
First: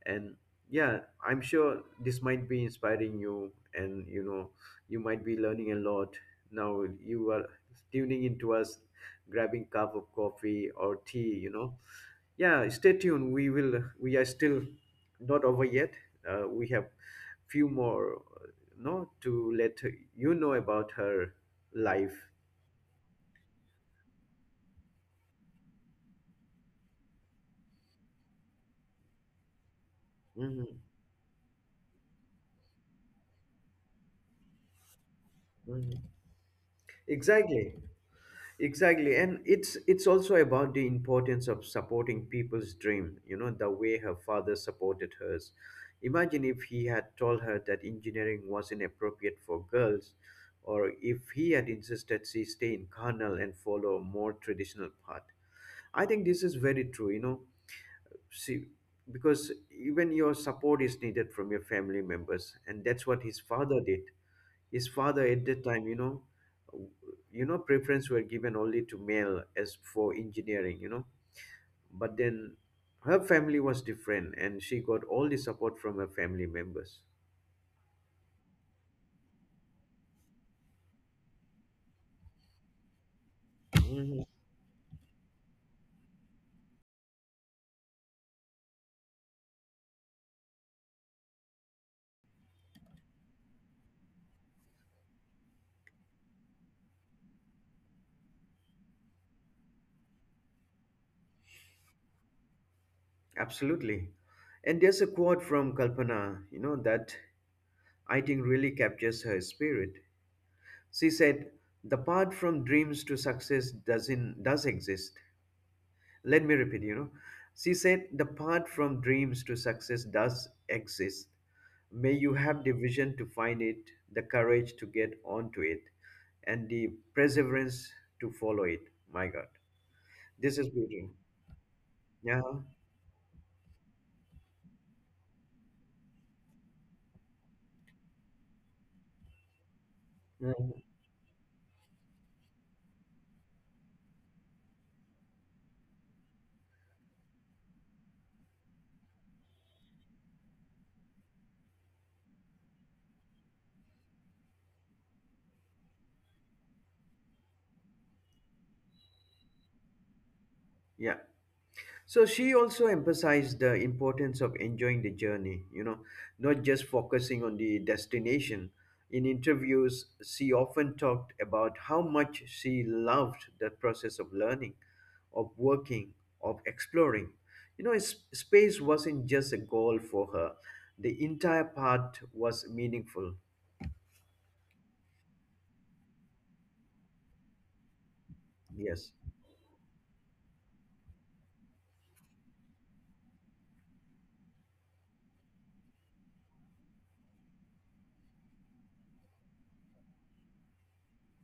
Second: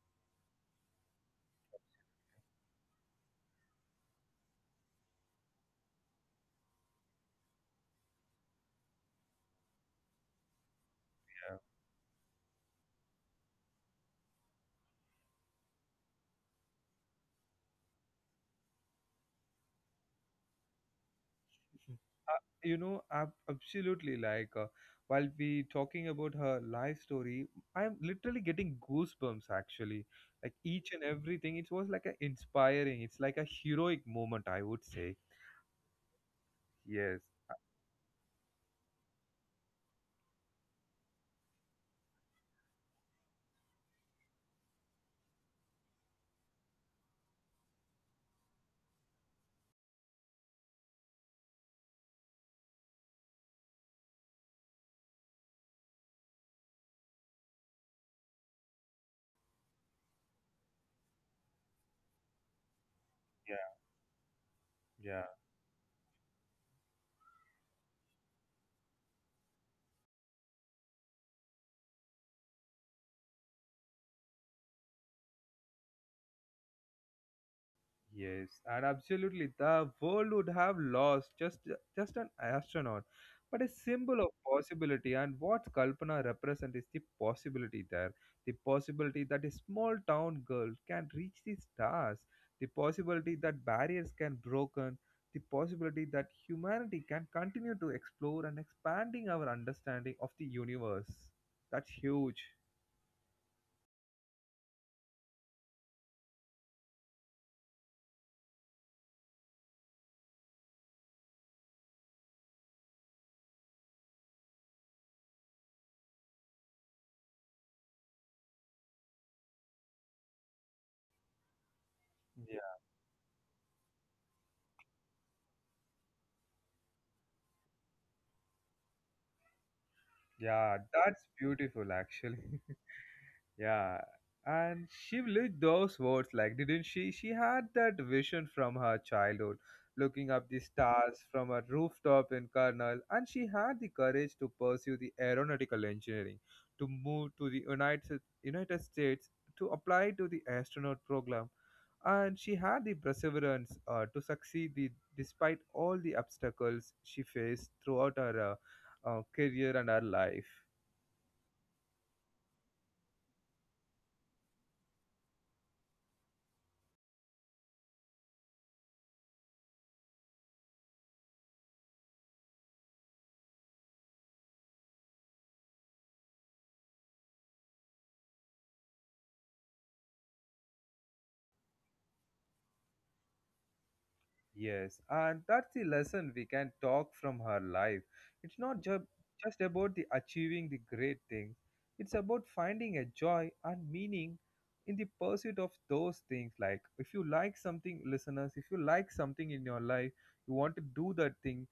Speaker 2: And yeah, I'm sure this might be inspiring you, and you might be learning a lot. Now you are tuning into us, grabbing cup of coffee or tea, yeah, stay tuned. We are still not over yet. We have few more no to let about her
Speaker 1: Uh,
Speaker 2: life.
Speaker 1: you know, absolutely. Like, while we talking about her life story, I'm literally getting goosebumps. Actually, like each and
Speaker 2: Mhm,
Speaker 1: everything, it was like a inspiring. It's like a heroic moment, I would say.
Speaker 2: mhm.
Speaker 1: Yes.
Speaker 2: Exactly, exactly, and it's also about the importance of supporting people's dream, the way her father supported hers. Imagine if he had told her that engineering was inappropriate for girls or if he had insisted she stay in carnal and follow a more traditional path. I think this is very true. See, because even your support is needed from your family members, and that's what
Speaker 1: Yeah.
Speaker 2: his father did. His
Speaker 1: Yeah.
Speaker 2: father at that time, preference were given only to male as for engineering. But then her family was different, and she got all the support from her family members.
Speaker 1: Yes, and absolutely, the world would have lost just an astronaut, but a symbol of
Speaker 2: Mhm.
Speaker 1: possibility. And what Kalpana represents is the possibility there, the possibility that a small town girl can reach the stars, the possibility that barriers can broken, the possibility that humanity can continue to explore and expanding our understanding of the universe. That's huge.
Speaker 2: Absolutely. And there's a quote from Kalpana, that I think really captures her spirit. She said, the path from dreams to success doesn't does exist. Let me repeat. She said, the path from dreams to success does exist. May you
Speaker 1: Yeah,
Speaker 2: have the vision to find it, the courage to get onto it, and the perseverance to follow it. My God.
Speaker 1: yeah,
Speaker 2: This is
Speaker 1: that's
Speaker 2: beautiful.
Speaker 1: beautiful actually.
Speaker 2: Yeah.
Speaker 1: [LAUGHS] Yeah, and she lived those words, like, didn't she? She had that vision from her childhood, looking up the
Speaker 2: Mhm.
Speaker 1: stars from a rooftop in Karnal, and she had the courage to pursue the aeronautical engineering, to move to the United States, to apply to the astronaut program, and she had the perseverance to succeed the, despite all the obstacles she faced throughout her career and her life.
Speaker 2: Yeah. So she also emphasized the importance of enjoying the journey, not just focusing on the destination. In interviews, she often talked about how much she loved the process of learning, of working, of exploring. Space wasn't just a goal for her; the entire part was meaningful.
Speaker 1: Yes, and that's the lesson we can talk from her life. It's not ju-
Speaker 2: Yes.
Speaker 1: just about the achieving the great things. It's about finding a joy and meaning in the pursuit of those things. Like if you like something, listeners, if you like something in your life, you want to do that thing,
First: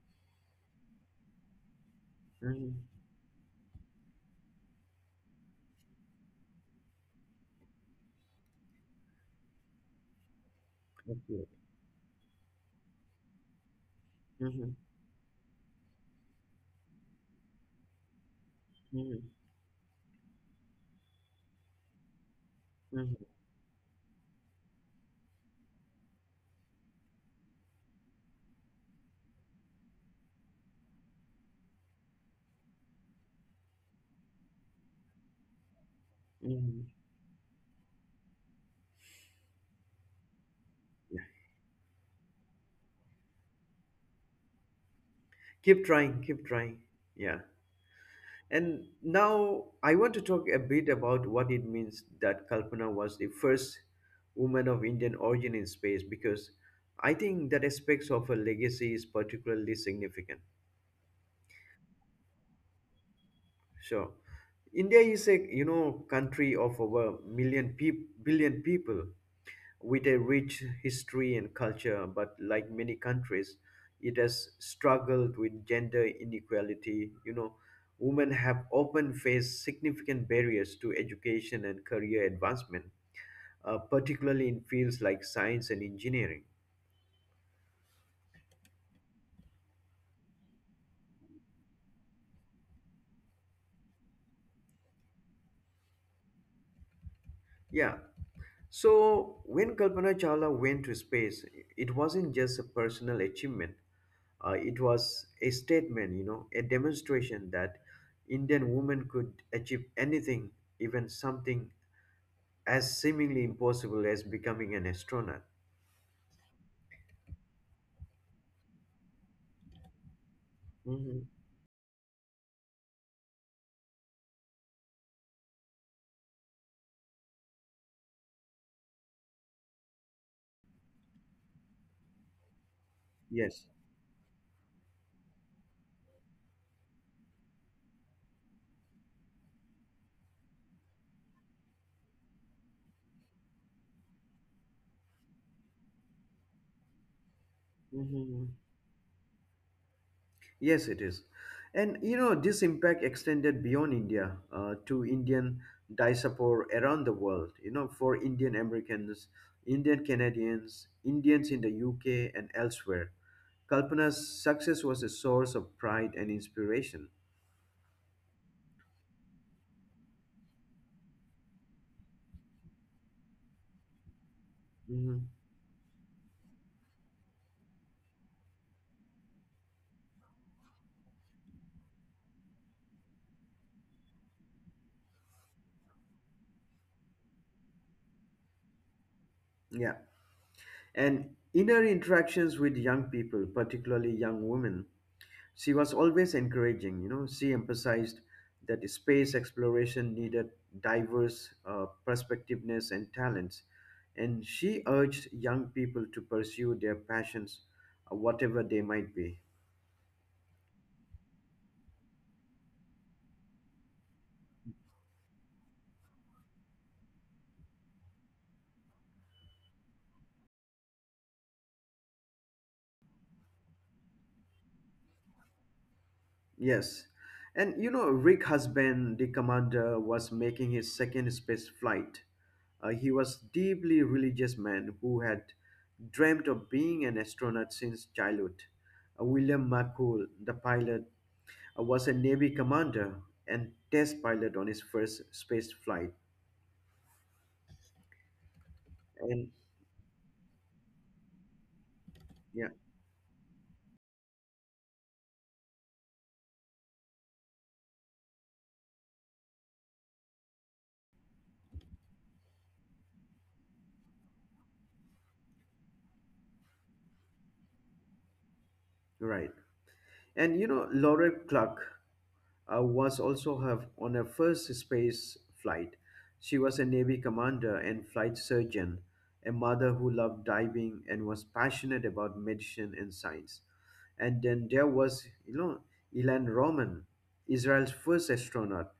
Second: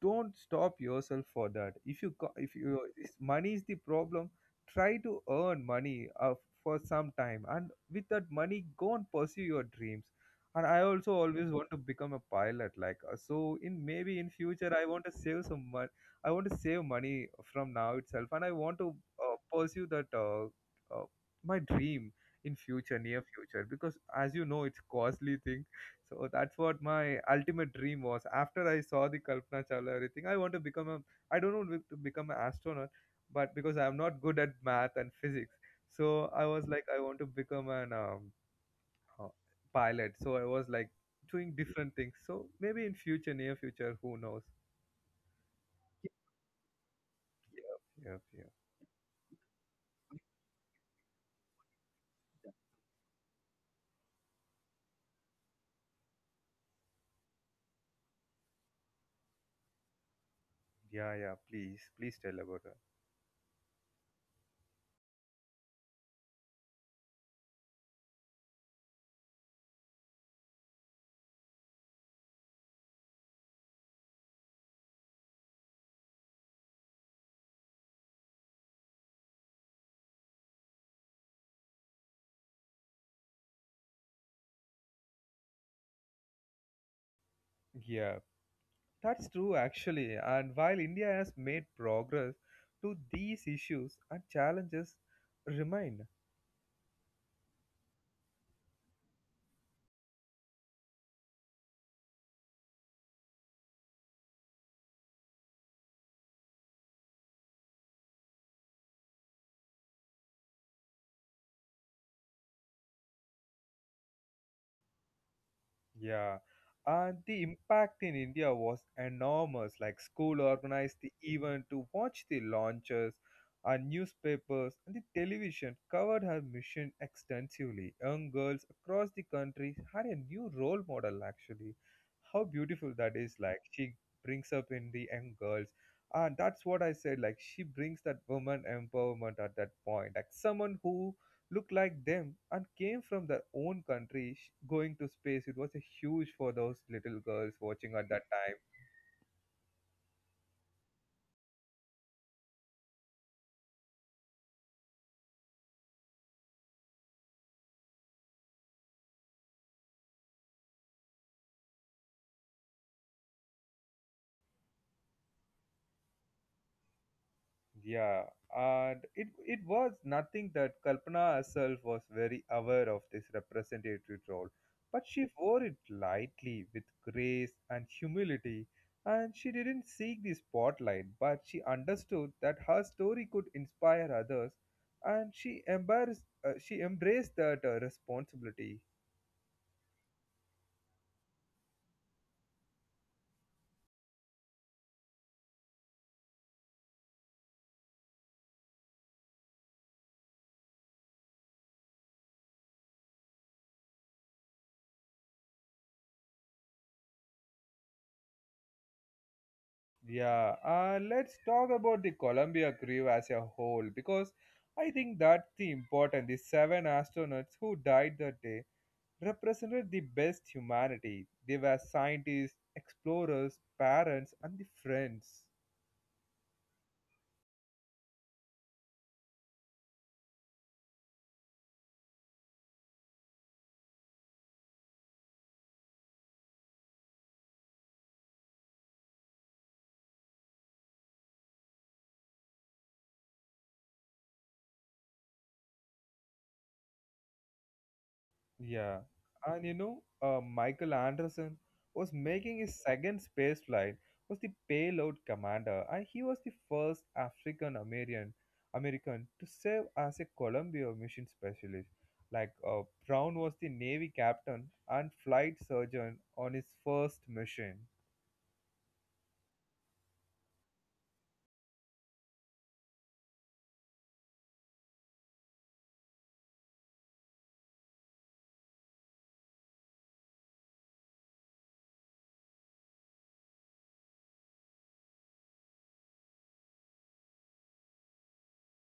Speaker 1: don't stop yourself for that. If
Speaker 2: Hmm.
Speaker 1: you, if money is the problem, try to earn money for some time, and with that money go and pursue your dreams. And I also always
Speaker 2: Okay.
Speaker 1: want to become a pilot, like so in maybe in future
Speaker 2: Hmm.
Speaker 1: I want to save some money. I want to save money from now itself, and I want to
Speaker 2: Hmm.
Speaker 1: pursue that uh, my dream in future,
Speaker 2: Hmm.
Speaker 1: near future, because as you know it's costly thing. So that's what my ultimate dream was. After I saw the Kalpana Chawla everything, I want to become a, I don't want to become an astronaut, but because I'm not good at math and physics, so I was like
Speaker 2: Hmm.
Speaker 1: I want to become an uh, pilot. So I was like doing different things. So maybe in future, near future, who knows?
Speaker 2: Keep trying, keep trying. Yeah.
Speaker 1: Yep, yep, yep.
Speaker 2: And now I want to talk a bit about what it means that Kalpana was the first woman of Indian origin in space, because I think that aspects of her legacy is particularly significant.
Speaker 1: Yeah, yeah. Please, please tell about that.
Speaker 2: So, India is a country of over million peop billion people, with a rich history and culture, but like many countries, it has struggled with gender inequality. Women have often faced significant barriers to education and career advancement, particularly in fields like science and engineering.
Speaker 1: Yeah, that's true actually. And while India has made progress to these issues and challenges remain.
Speaker 2: Yeah. So when Kalpana Chawla went to space, it wasn't just a personal achievement. It was a statement, a demonstration that Indian women could achieve anything, even something as seemingly impossible as becoming an astronaut.
Speaker 1: Yeah, and the impact in India was enormous. Like school organized the
Speaker 2: Hmm.
Speaker 1: event to watch the launches, and newspapers and the television covered her mission extensively. Young girls across the country had a new role model. Actually, how beautiful that is! Like
Speaker 2: Yes.
Speaker 1: she brings up in the young girls, and that's what I said. Like she brings that woman empowerment at that point. Like someone who looked like them and came from their own country going to space. It was a huge for those little girls watching at that
Speaker 2: Hmm.
Speaker 1: time.
Speaker 2: Yes, it is. And this impact extended beyond India to Indian diaspora around the world. For Indian Americans, Indian Canadians, Indians in the UK and elsewhere. Kalpana's success was a source of pride and inspiration.
Speaker 1: Yeah, and it was nothing that Kalpana herself was very aware of this representative role, but
Speaker 2: Hmm.
Speaker 1: she wore it lightly with grace and humility. And she didn't seek the spotlight, but she understood that her story could inspire others, and she embraced that responsibility.
Speaker 2: Yeah. And in her interactions with young people, particularly young women, she was always encouraging. She emphasized that space exploration needed diverse perspectiveness and talents. And she urged young people to pursue their passions, whatever they might be.
Speaker 1: Yeah, let's talk about the Columbia crew as a whole, because I think that's the important. The seven astronauts who died that day represented the best humanity. They were scientists, explorers, parents, and the friends.
Speaker 2: Yes. And Rick Husband, the commander, was making his second space flight. He was deeply religious man who had dreamt of being an astronaut since childhood. William McCool, the pilot, was a Navy commander and test pilot on his first space flight.
Speaker 1: Yeah,
Speaker 2: And
Speaker 1: and you know, Michael Anderson was making
Speaker 2: yeah,
Speaker 1: his second space flight. Was the payload commander, and he was the first African American American to serve as a Columbia mission specialist. Like Brown was the Navy captain and flight surgeon on his first mission.
Speaker 2: right. And Laurel Clark, was also on her first space flight. She was a Navy commander and flight surgeon, a mother who loved diving and was passionate about medicine and science. And then there was, Ilan Roman, Israel's first astronaut,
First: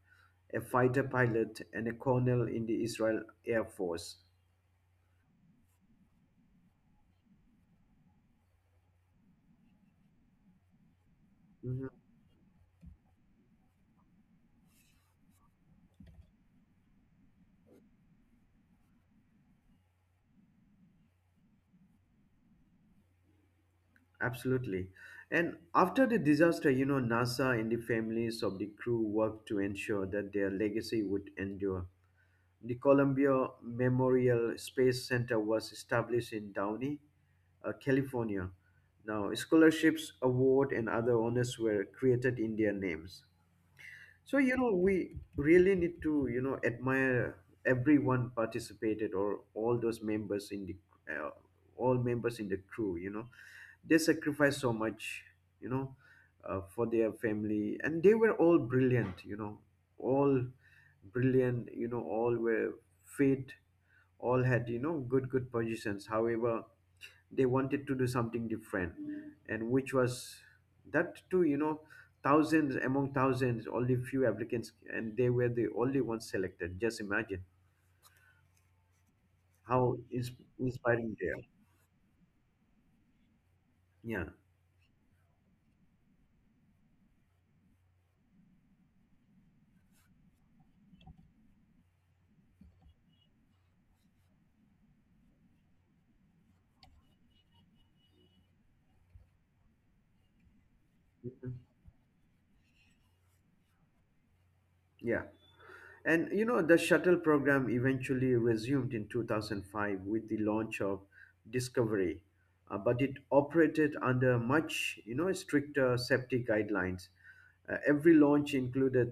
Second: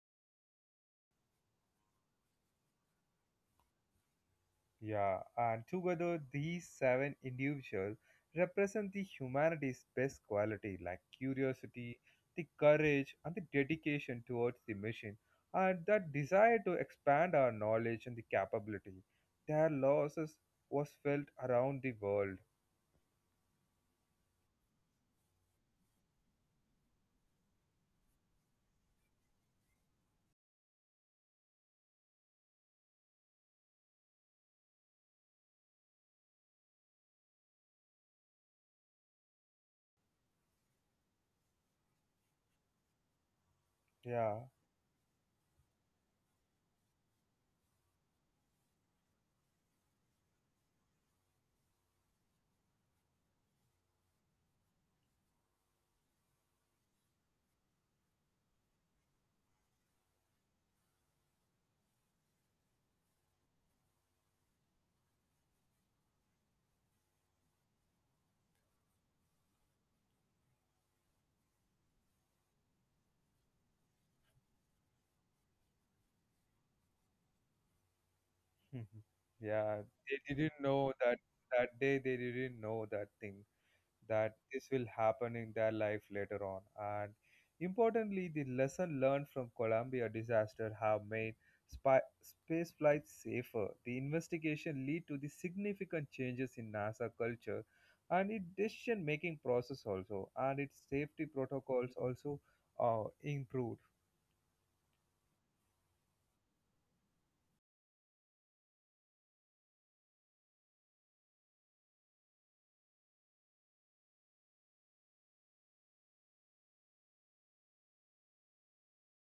Speaker 2: a fighter pilot, and a colonel in the Israel Air Force.
Speaker 1: Yeah, and together these seven individuals represent the humanity's best quality, like
Speaker 2: Mhm.
Speaker 1: curiosity, the courage, and the dedication towards the mission, and that desire to expand our knowledge and the capability. Their losses was felt around the world.
Speaker 2: Absolutely. And after the disaster, NASA and the families of the crew worked to ensure that their legacy would endure. The Columbia Memorial Space Center was established in Downey, California. Now, scholarships, award, and other honors were created in their names.
Speaker 1: Yeah,
Speaker 2: So we really need to admire everyone participated or all those members in the uh, all members in the crew. They sacrificed so much. You know for their family, and they were all brilliant. All brilliant. All were fit. All had good positions. However, they wanted to do something different, and which was that too, thousands among thousands only few applicants, and they were the only ones selected. Just imagine
Speaker 1: [LAUGHS] yeah,
Speaker 2: how
Speaker 1: they didn't know that
Speaker 2: inspiring they are.
Speaker 1: that day. They didn't know that thing,
Speaker 2: Yeah.
Speaker 1: that this will happen in their life later on. And importantly, the lesson learned from Columbia disaster have made space flight safer. The investigation lead to the significant changes in NASA culture and its decision making process also, and its safety
Speaker 2: Mhm.
Speaker 1: protocols also improved.
Speaker 2: Yeah. And the shuttle program eventually resumed in 2005 with the launch of Discovery, but it operated under much, stricter safety guidelines. Every launch included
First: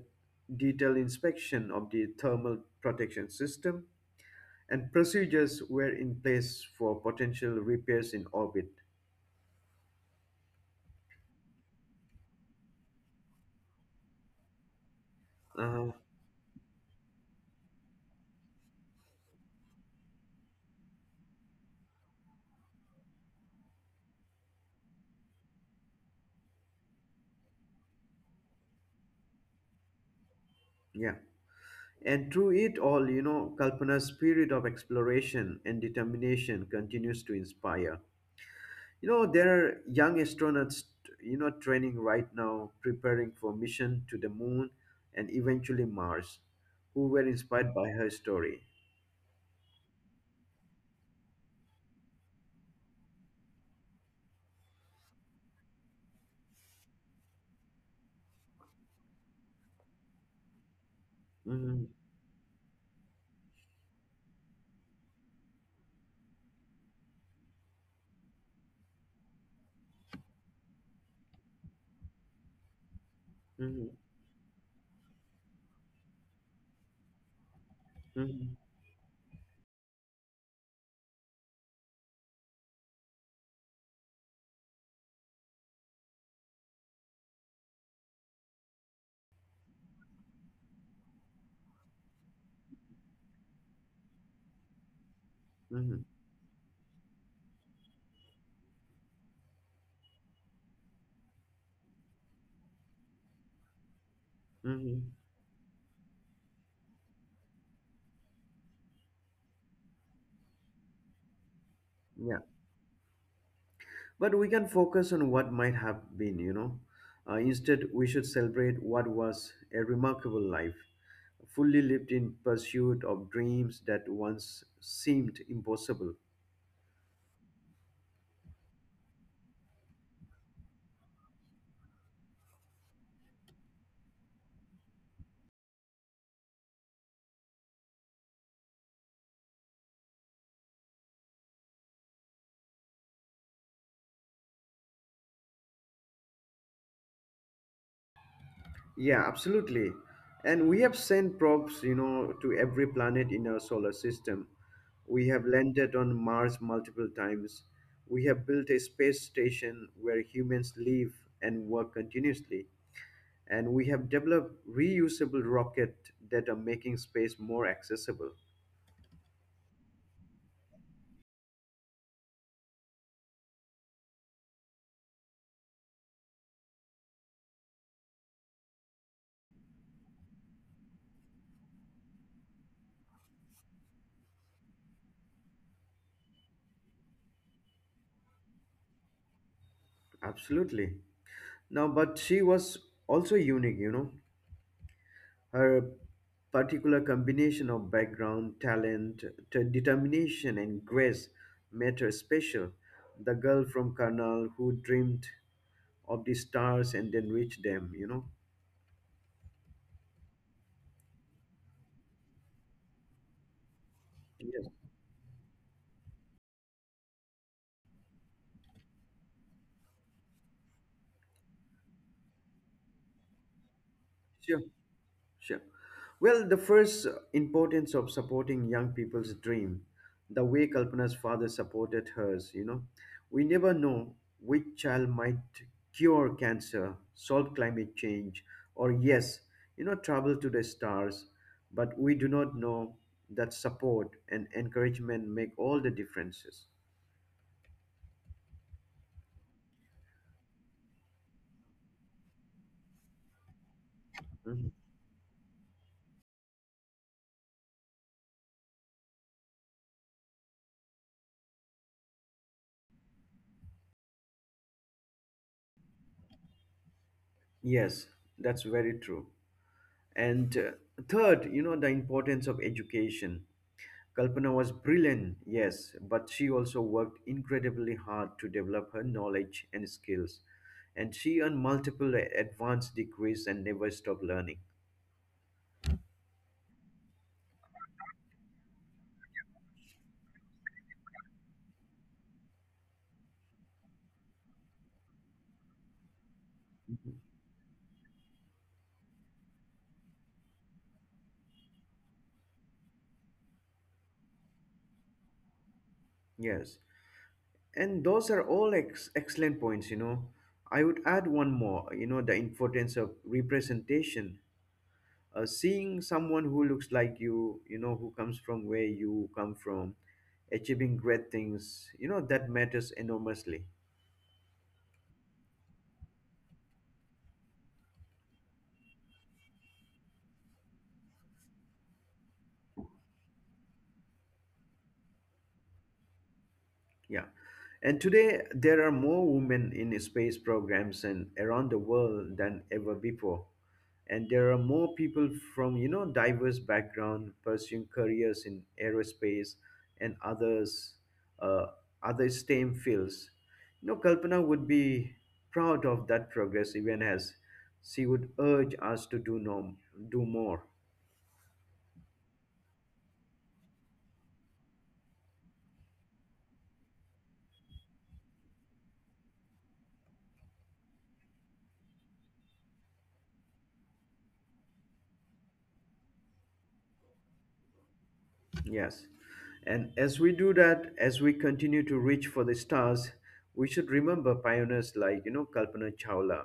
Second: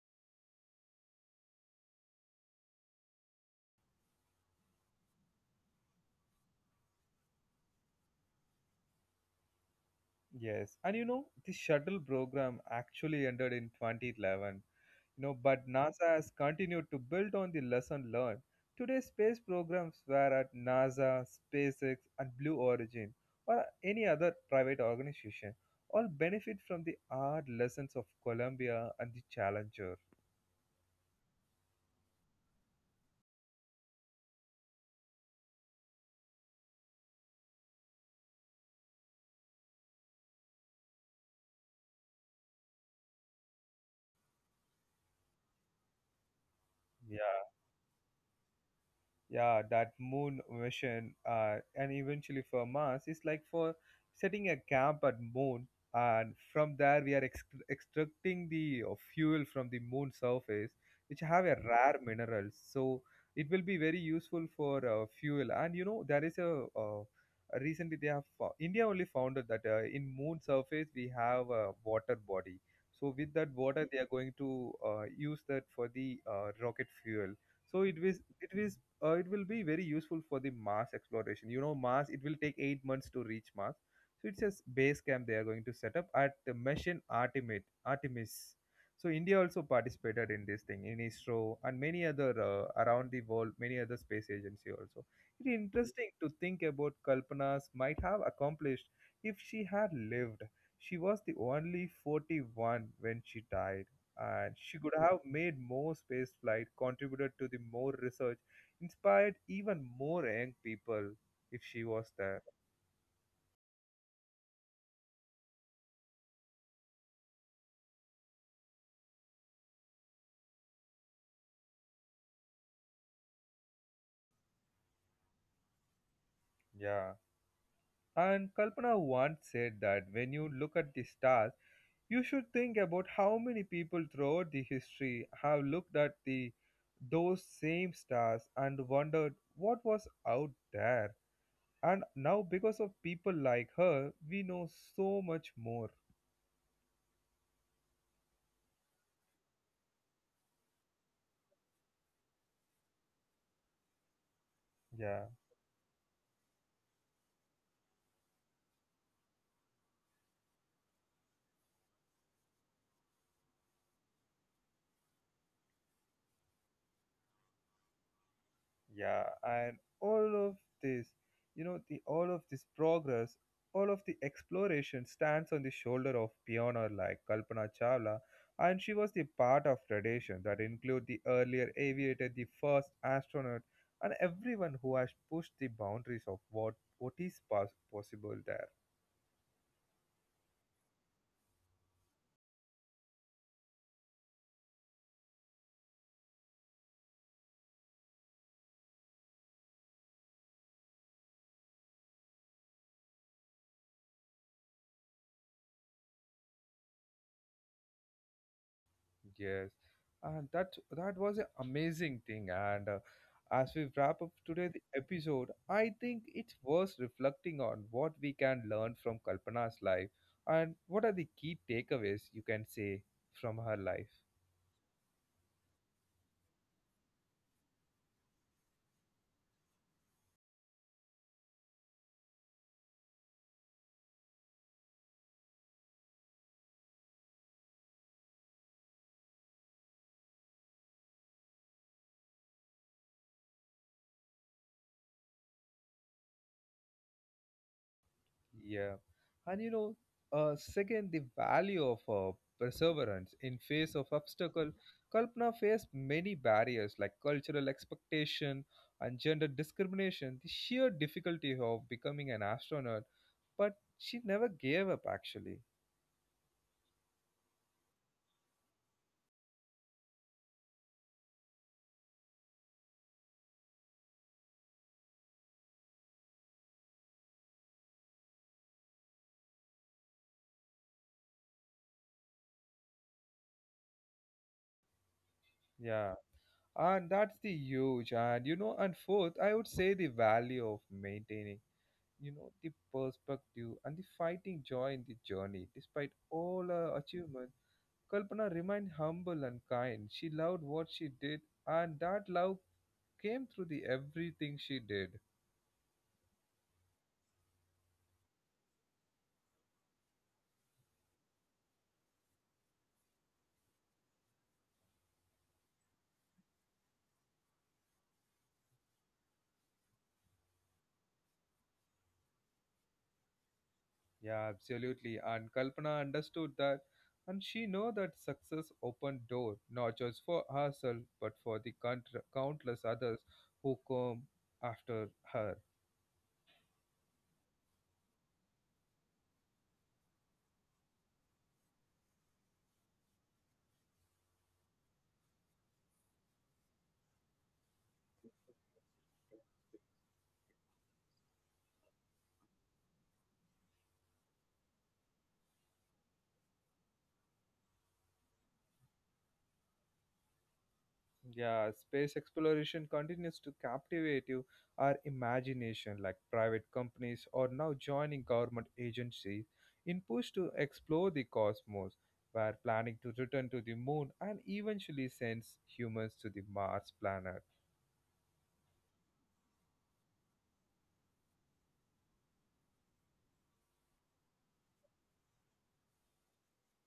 Speaker 2: detailed inspection of the thermal protection system, and procedures were in place for potential repairs in orbit.
Speaker 1: Yes, and you know, the shuttle program actually ended in 2011, you know, but
Speaker 2: Uh,
Speaker 1: NASA has continued to build on the lesson learned. Today, space programs were at NASA, SpaceX, and Blue Origin, or any other private organization, all benefit from the hard lessons of Columbia and the Challenger.
Speaker 2: yeah. And through it all, Kalpana's spirit of exploration and determination continues to inspire. There are young astronauts, training right now, preparing for mission to the moon and eventually Mars, who were
Speaker 1: Yeah.
Speaker 2: inspired by her story.
Speaker 1: Yeah, that moon mission, and eventually for Mars, is like for setting a camp at moon, and from there we are extracting the fuel from the moon surface, which have a
Speaker 2: Hmm.
Speaker 1: rare minerals. So it will be very useful for fuel. And you know, there is a recently they have india only found out that in moon surface we have a water body. So with that water
Speaker 2: Hmm.
Speaker 1: they are going to use that for the rocket fuel. So it was it
Speaker 2: Hmm.
Speaker 1: was it will be very useful for the Mars exploration. You know, Mars, it will take 8 months to reach Mars. So it's a base camp they are going to set up at the mission Artemis. Artemis. So India also participated in this thing in ISRO and many other, around the world, many other space agency also. It's
Speaker 2: Hmm.
Speaker 1: interesting to think about Kalpana's might have accomplished if she had lived. She was the only 41 when she died, and she could
Speaker 2: Hmm.
Speaker 1: have made more space flight, contributed to the more research, inspired even more young people if she was
Speaker 2: Yeah.
Speaker 1: there.
Speaker 2: But we can focus on what might have been. Instead, we should celebrate what was a remarkable life, fully lived in pursuit of dreams that once seemed impossible.
Speaker 1: Yeah. And Kalpana once said that when you look at the stars, you should think about how many people throughout the history have looked at the those same stars and wondered what was out there. And now because of people like her, we know so much more.
Speaker 2: Yeah, absolutely. And we have sent probes, to every planet in our solar system.
Speaker 1: Yeah.
Speaker 2: We have landed on Mars multiple times. We have built a space station where humans live and work continuously. And we have developed reusable rockets that are making space more accessible.
Speaker 1: Yeah, and all of this, the all of this progress, all of the exploration stands on the shoulder of pioneer like Kalpana Chawla, and she was the part of tradition that include the earlier aviator, the first astronaut, and everyone who has pushed the boundaries of what is possible there.
Speaker 2: Absolutely. Now, but she was also unique. Her particular combination of background, talent, determination, and grace made her special. The girl from Karnal who dreamed of the stars and then reached them.
Speaker 1: Yes, and that was an amazing thing. And as we wrap up today
Speaker 2: Yes.
Speaker 1: the episode, I think it's worth reflecting on what we can learn from Kalpana's life and what are the key takeaways you can say from her life.
Speaker 2: Sure. Sure. Well, the first importance of supporting young people's dream, the way Kalpana's father supported hers, we never know which child might cure cancer, solve climate change, or yes, travel to the stars, but we do not know that support and encouragement make all the differences.
Speaker 1: Yeah. And you know, second, the value of perseverance in face of
Speaker 2: Mhm.
Speaker 1: obstacle. Kalpana faced many barriers like cultural expectation and gender discrimination, the sheer difficulty of becoming an astronaut, but she never gave up actually.
Speaker 2: Yes, that's very true. And third, the importance of education. Kalpana was brilliant, yes, but she also worked incredibly hard to develop her knowledge and skills. And she earned multiple advanced degrees and never stopped learning.
Speaker 1: Yeah. And that's the huge. And you know, and fourth, I would say the value of maintaining, you know, the perspective and the fighting joy in the journey despite all her achievements, Kalpana remained humble and kind. She loved what she did, and that love came through the everything she did.
Speaker 2: Yes. And those are all excellent points. I would add one more, the importance of representation. Seeing someone who looks like you, who comes from where you come from, achieving great things, that matters enormously.
Speaker 1: Yeah, absolutely. And Kalpana understood that, and she know that success opened door not just for herself but for the countless others who come after her.
Speaker 2: Yeah. And today, there are more women in space programs and around the world than ever before. And there are more people from, diverse background pursuing careers in aerospace and others, uh, other STEM fields. Kalpana would be proud of that progress, even as she would urge us to do, no, do more.
Speaker 1: Yeah, space exploration continues to captivate you, our imagination, like private companies are now joining government agencies in push to explore the cosmos, were planning to return to the moon and eventually send humans to the Mars planet.
Speaker 2: Yes. And as we do that, as we continue to reach for the stars, we should remember pioneers like, Kalpana Chawla.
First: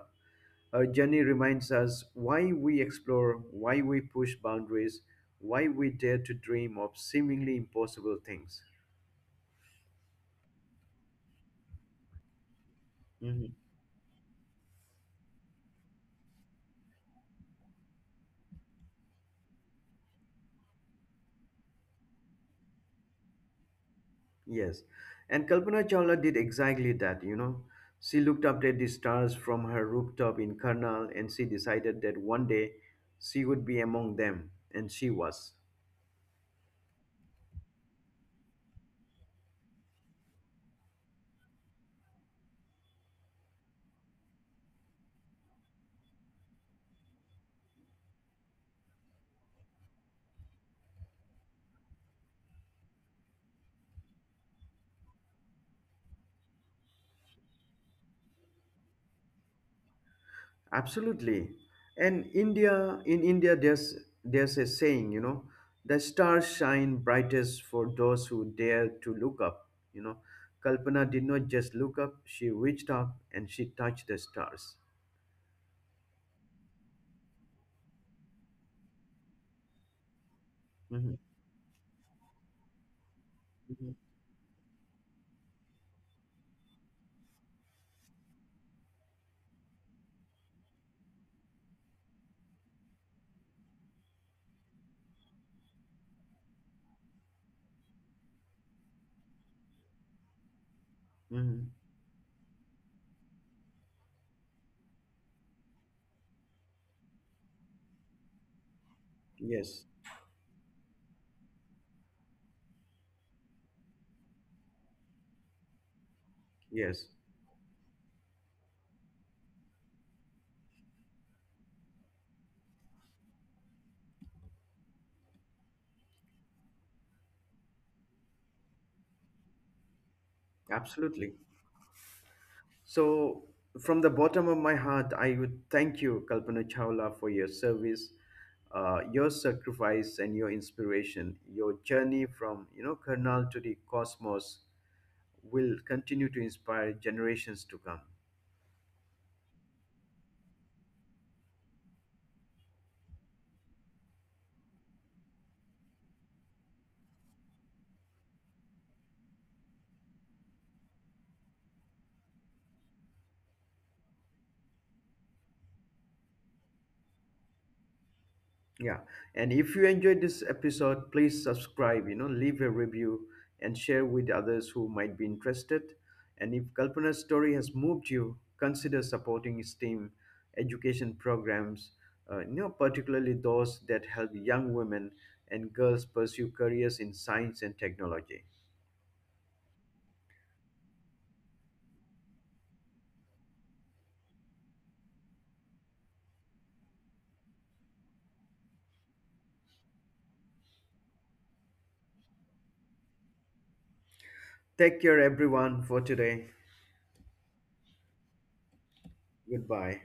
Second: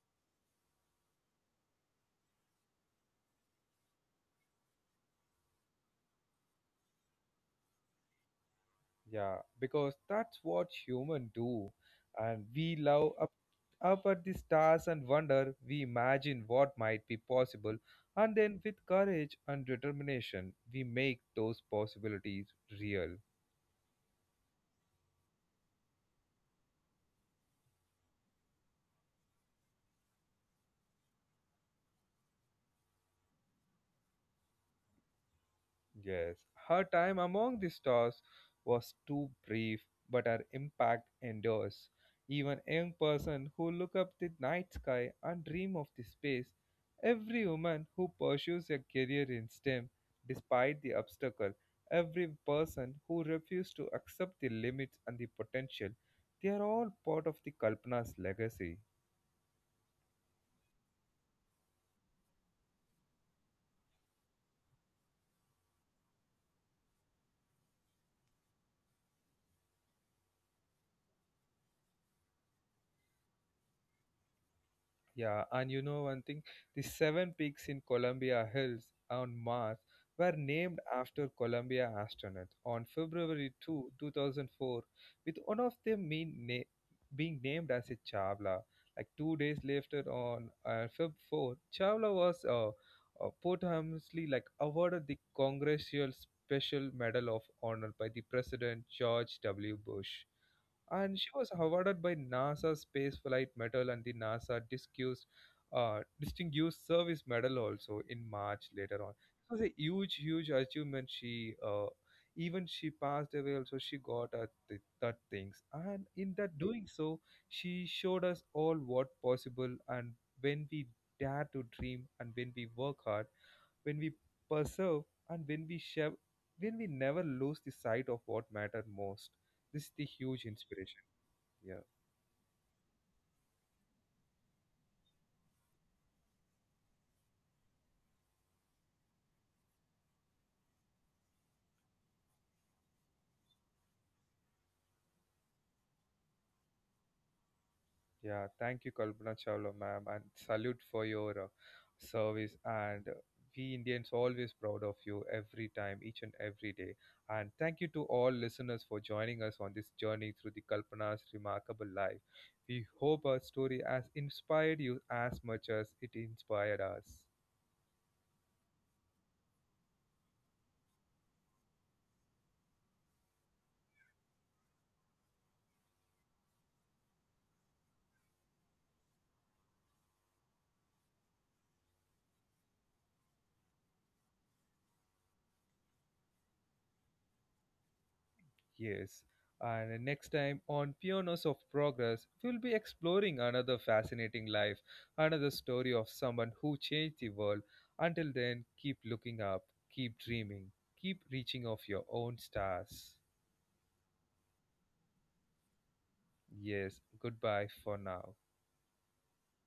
Speaker 2: Her journey reminds us why we explore, why we push boundaries, why we dare to dream of seemingly impossible things.
Speaker 1: Yeah, because that's what humans do. And we
Speaker 2: Mhm.
Speaker 1: love up, up at the stars and wonder, we imagine what might be possible. And then, with courage and determination, we make those possibilities real.
Speaker 2: Yes. And Kalpana Chawla did exactly that. She looked up at the stars from her rooftop in Karnal, and she decided that one day she would be among them, and she was.
Speaker 1: Yes, her time among the stars was too brief, but her impact endures. Even young person who look up the night sky and dream of the space, every woman who pursues a career in STEM despite the obstacle, every person who refuses to accept the limits and the potential, they are all part of the Kalpana's legacy.
Speaker 2: Absolutely. in India, there's a saying, the stars shine brightest for those who dare to look up. You know, Kalpana did not just look up; she reached up and she touched the stars.
Speaker 1: Yeah, and you know one thing, the seven peaks in Columbia Hills on Mars were named
Speaker 2: Hmm.
Speaker 1: after Columbia astronauts on February 2, 2, 2004, with one of them being named as a Chavla. Like 2 days later on Feb 4, Chavla was posthumously like awarded the Congressional Special Medal of Honor by the President George W. Bush, and she
Speaker 2: Hmm.
Speaker 1: was awarded by NASA Space Flight Medal and the NASA Discus, Distinguished Service Medal also in March later on. It
Speaker 2: Yes,
Speaker 1: was a huge, huge achievement. She even she passed away also. She got that things, and in that
Speaker 2: yes,
Speaker 1: doing so, she showed us all what possible. And when we dare to dream, and when we work hard, when we persevere, and when we share, when we never lose the sight of what mattered most. This is the huge inspiration.
Speaker 2: absolutely.
Speaker 1: Yeah,
Speaker 2: So, from the bottom of my heart, I would thank you, Kalpana Chawla, for your service, your sacrifice, and your inspiration. Your journey from Karnal to the cosmos will continue to inspire generations to come.
Speaker 1: yeah. Thank you, Kalpana Chawla, ma'am, and salute for your service. And we Indians always proud of you every time, each and every day. And thank you to all listeners for joining us on this journey through the Kalpana's remarkable life. We hope our story has inspired you as much as it inspired us.
Speaker 2: Yeah, and if you enjoyed this episode, please subscribe, leave a review and share with others who might be interested. And if Kalpana's story has moved you, consider supporting STEAM education programs, particularly those that help young women and girls pursue careers in science and technology.
Speaker 1: Yes, and next time on Pioneers of Progress, we'll be exploring another fascinating life, another story of someone who changed the world. Until then, keep looking up, keep dreaming, keep reaching of your own stars.
Speaker 2: Take care, everyone, for today.
Speaker 1: Yes, goodbye for now.
Speaker 2: Goodbye.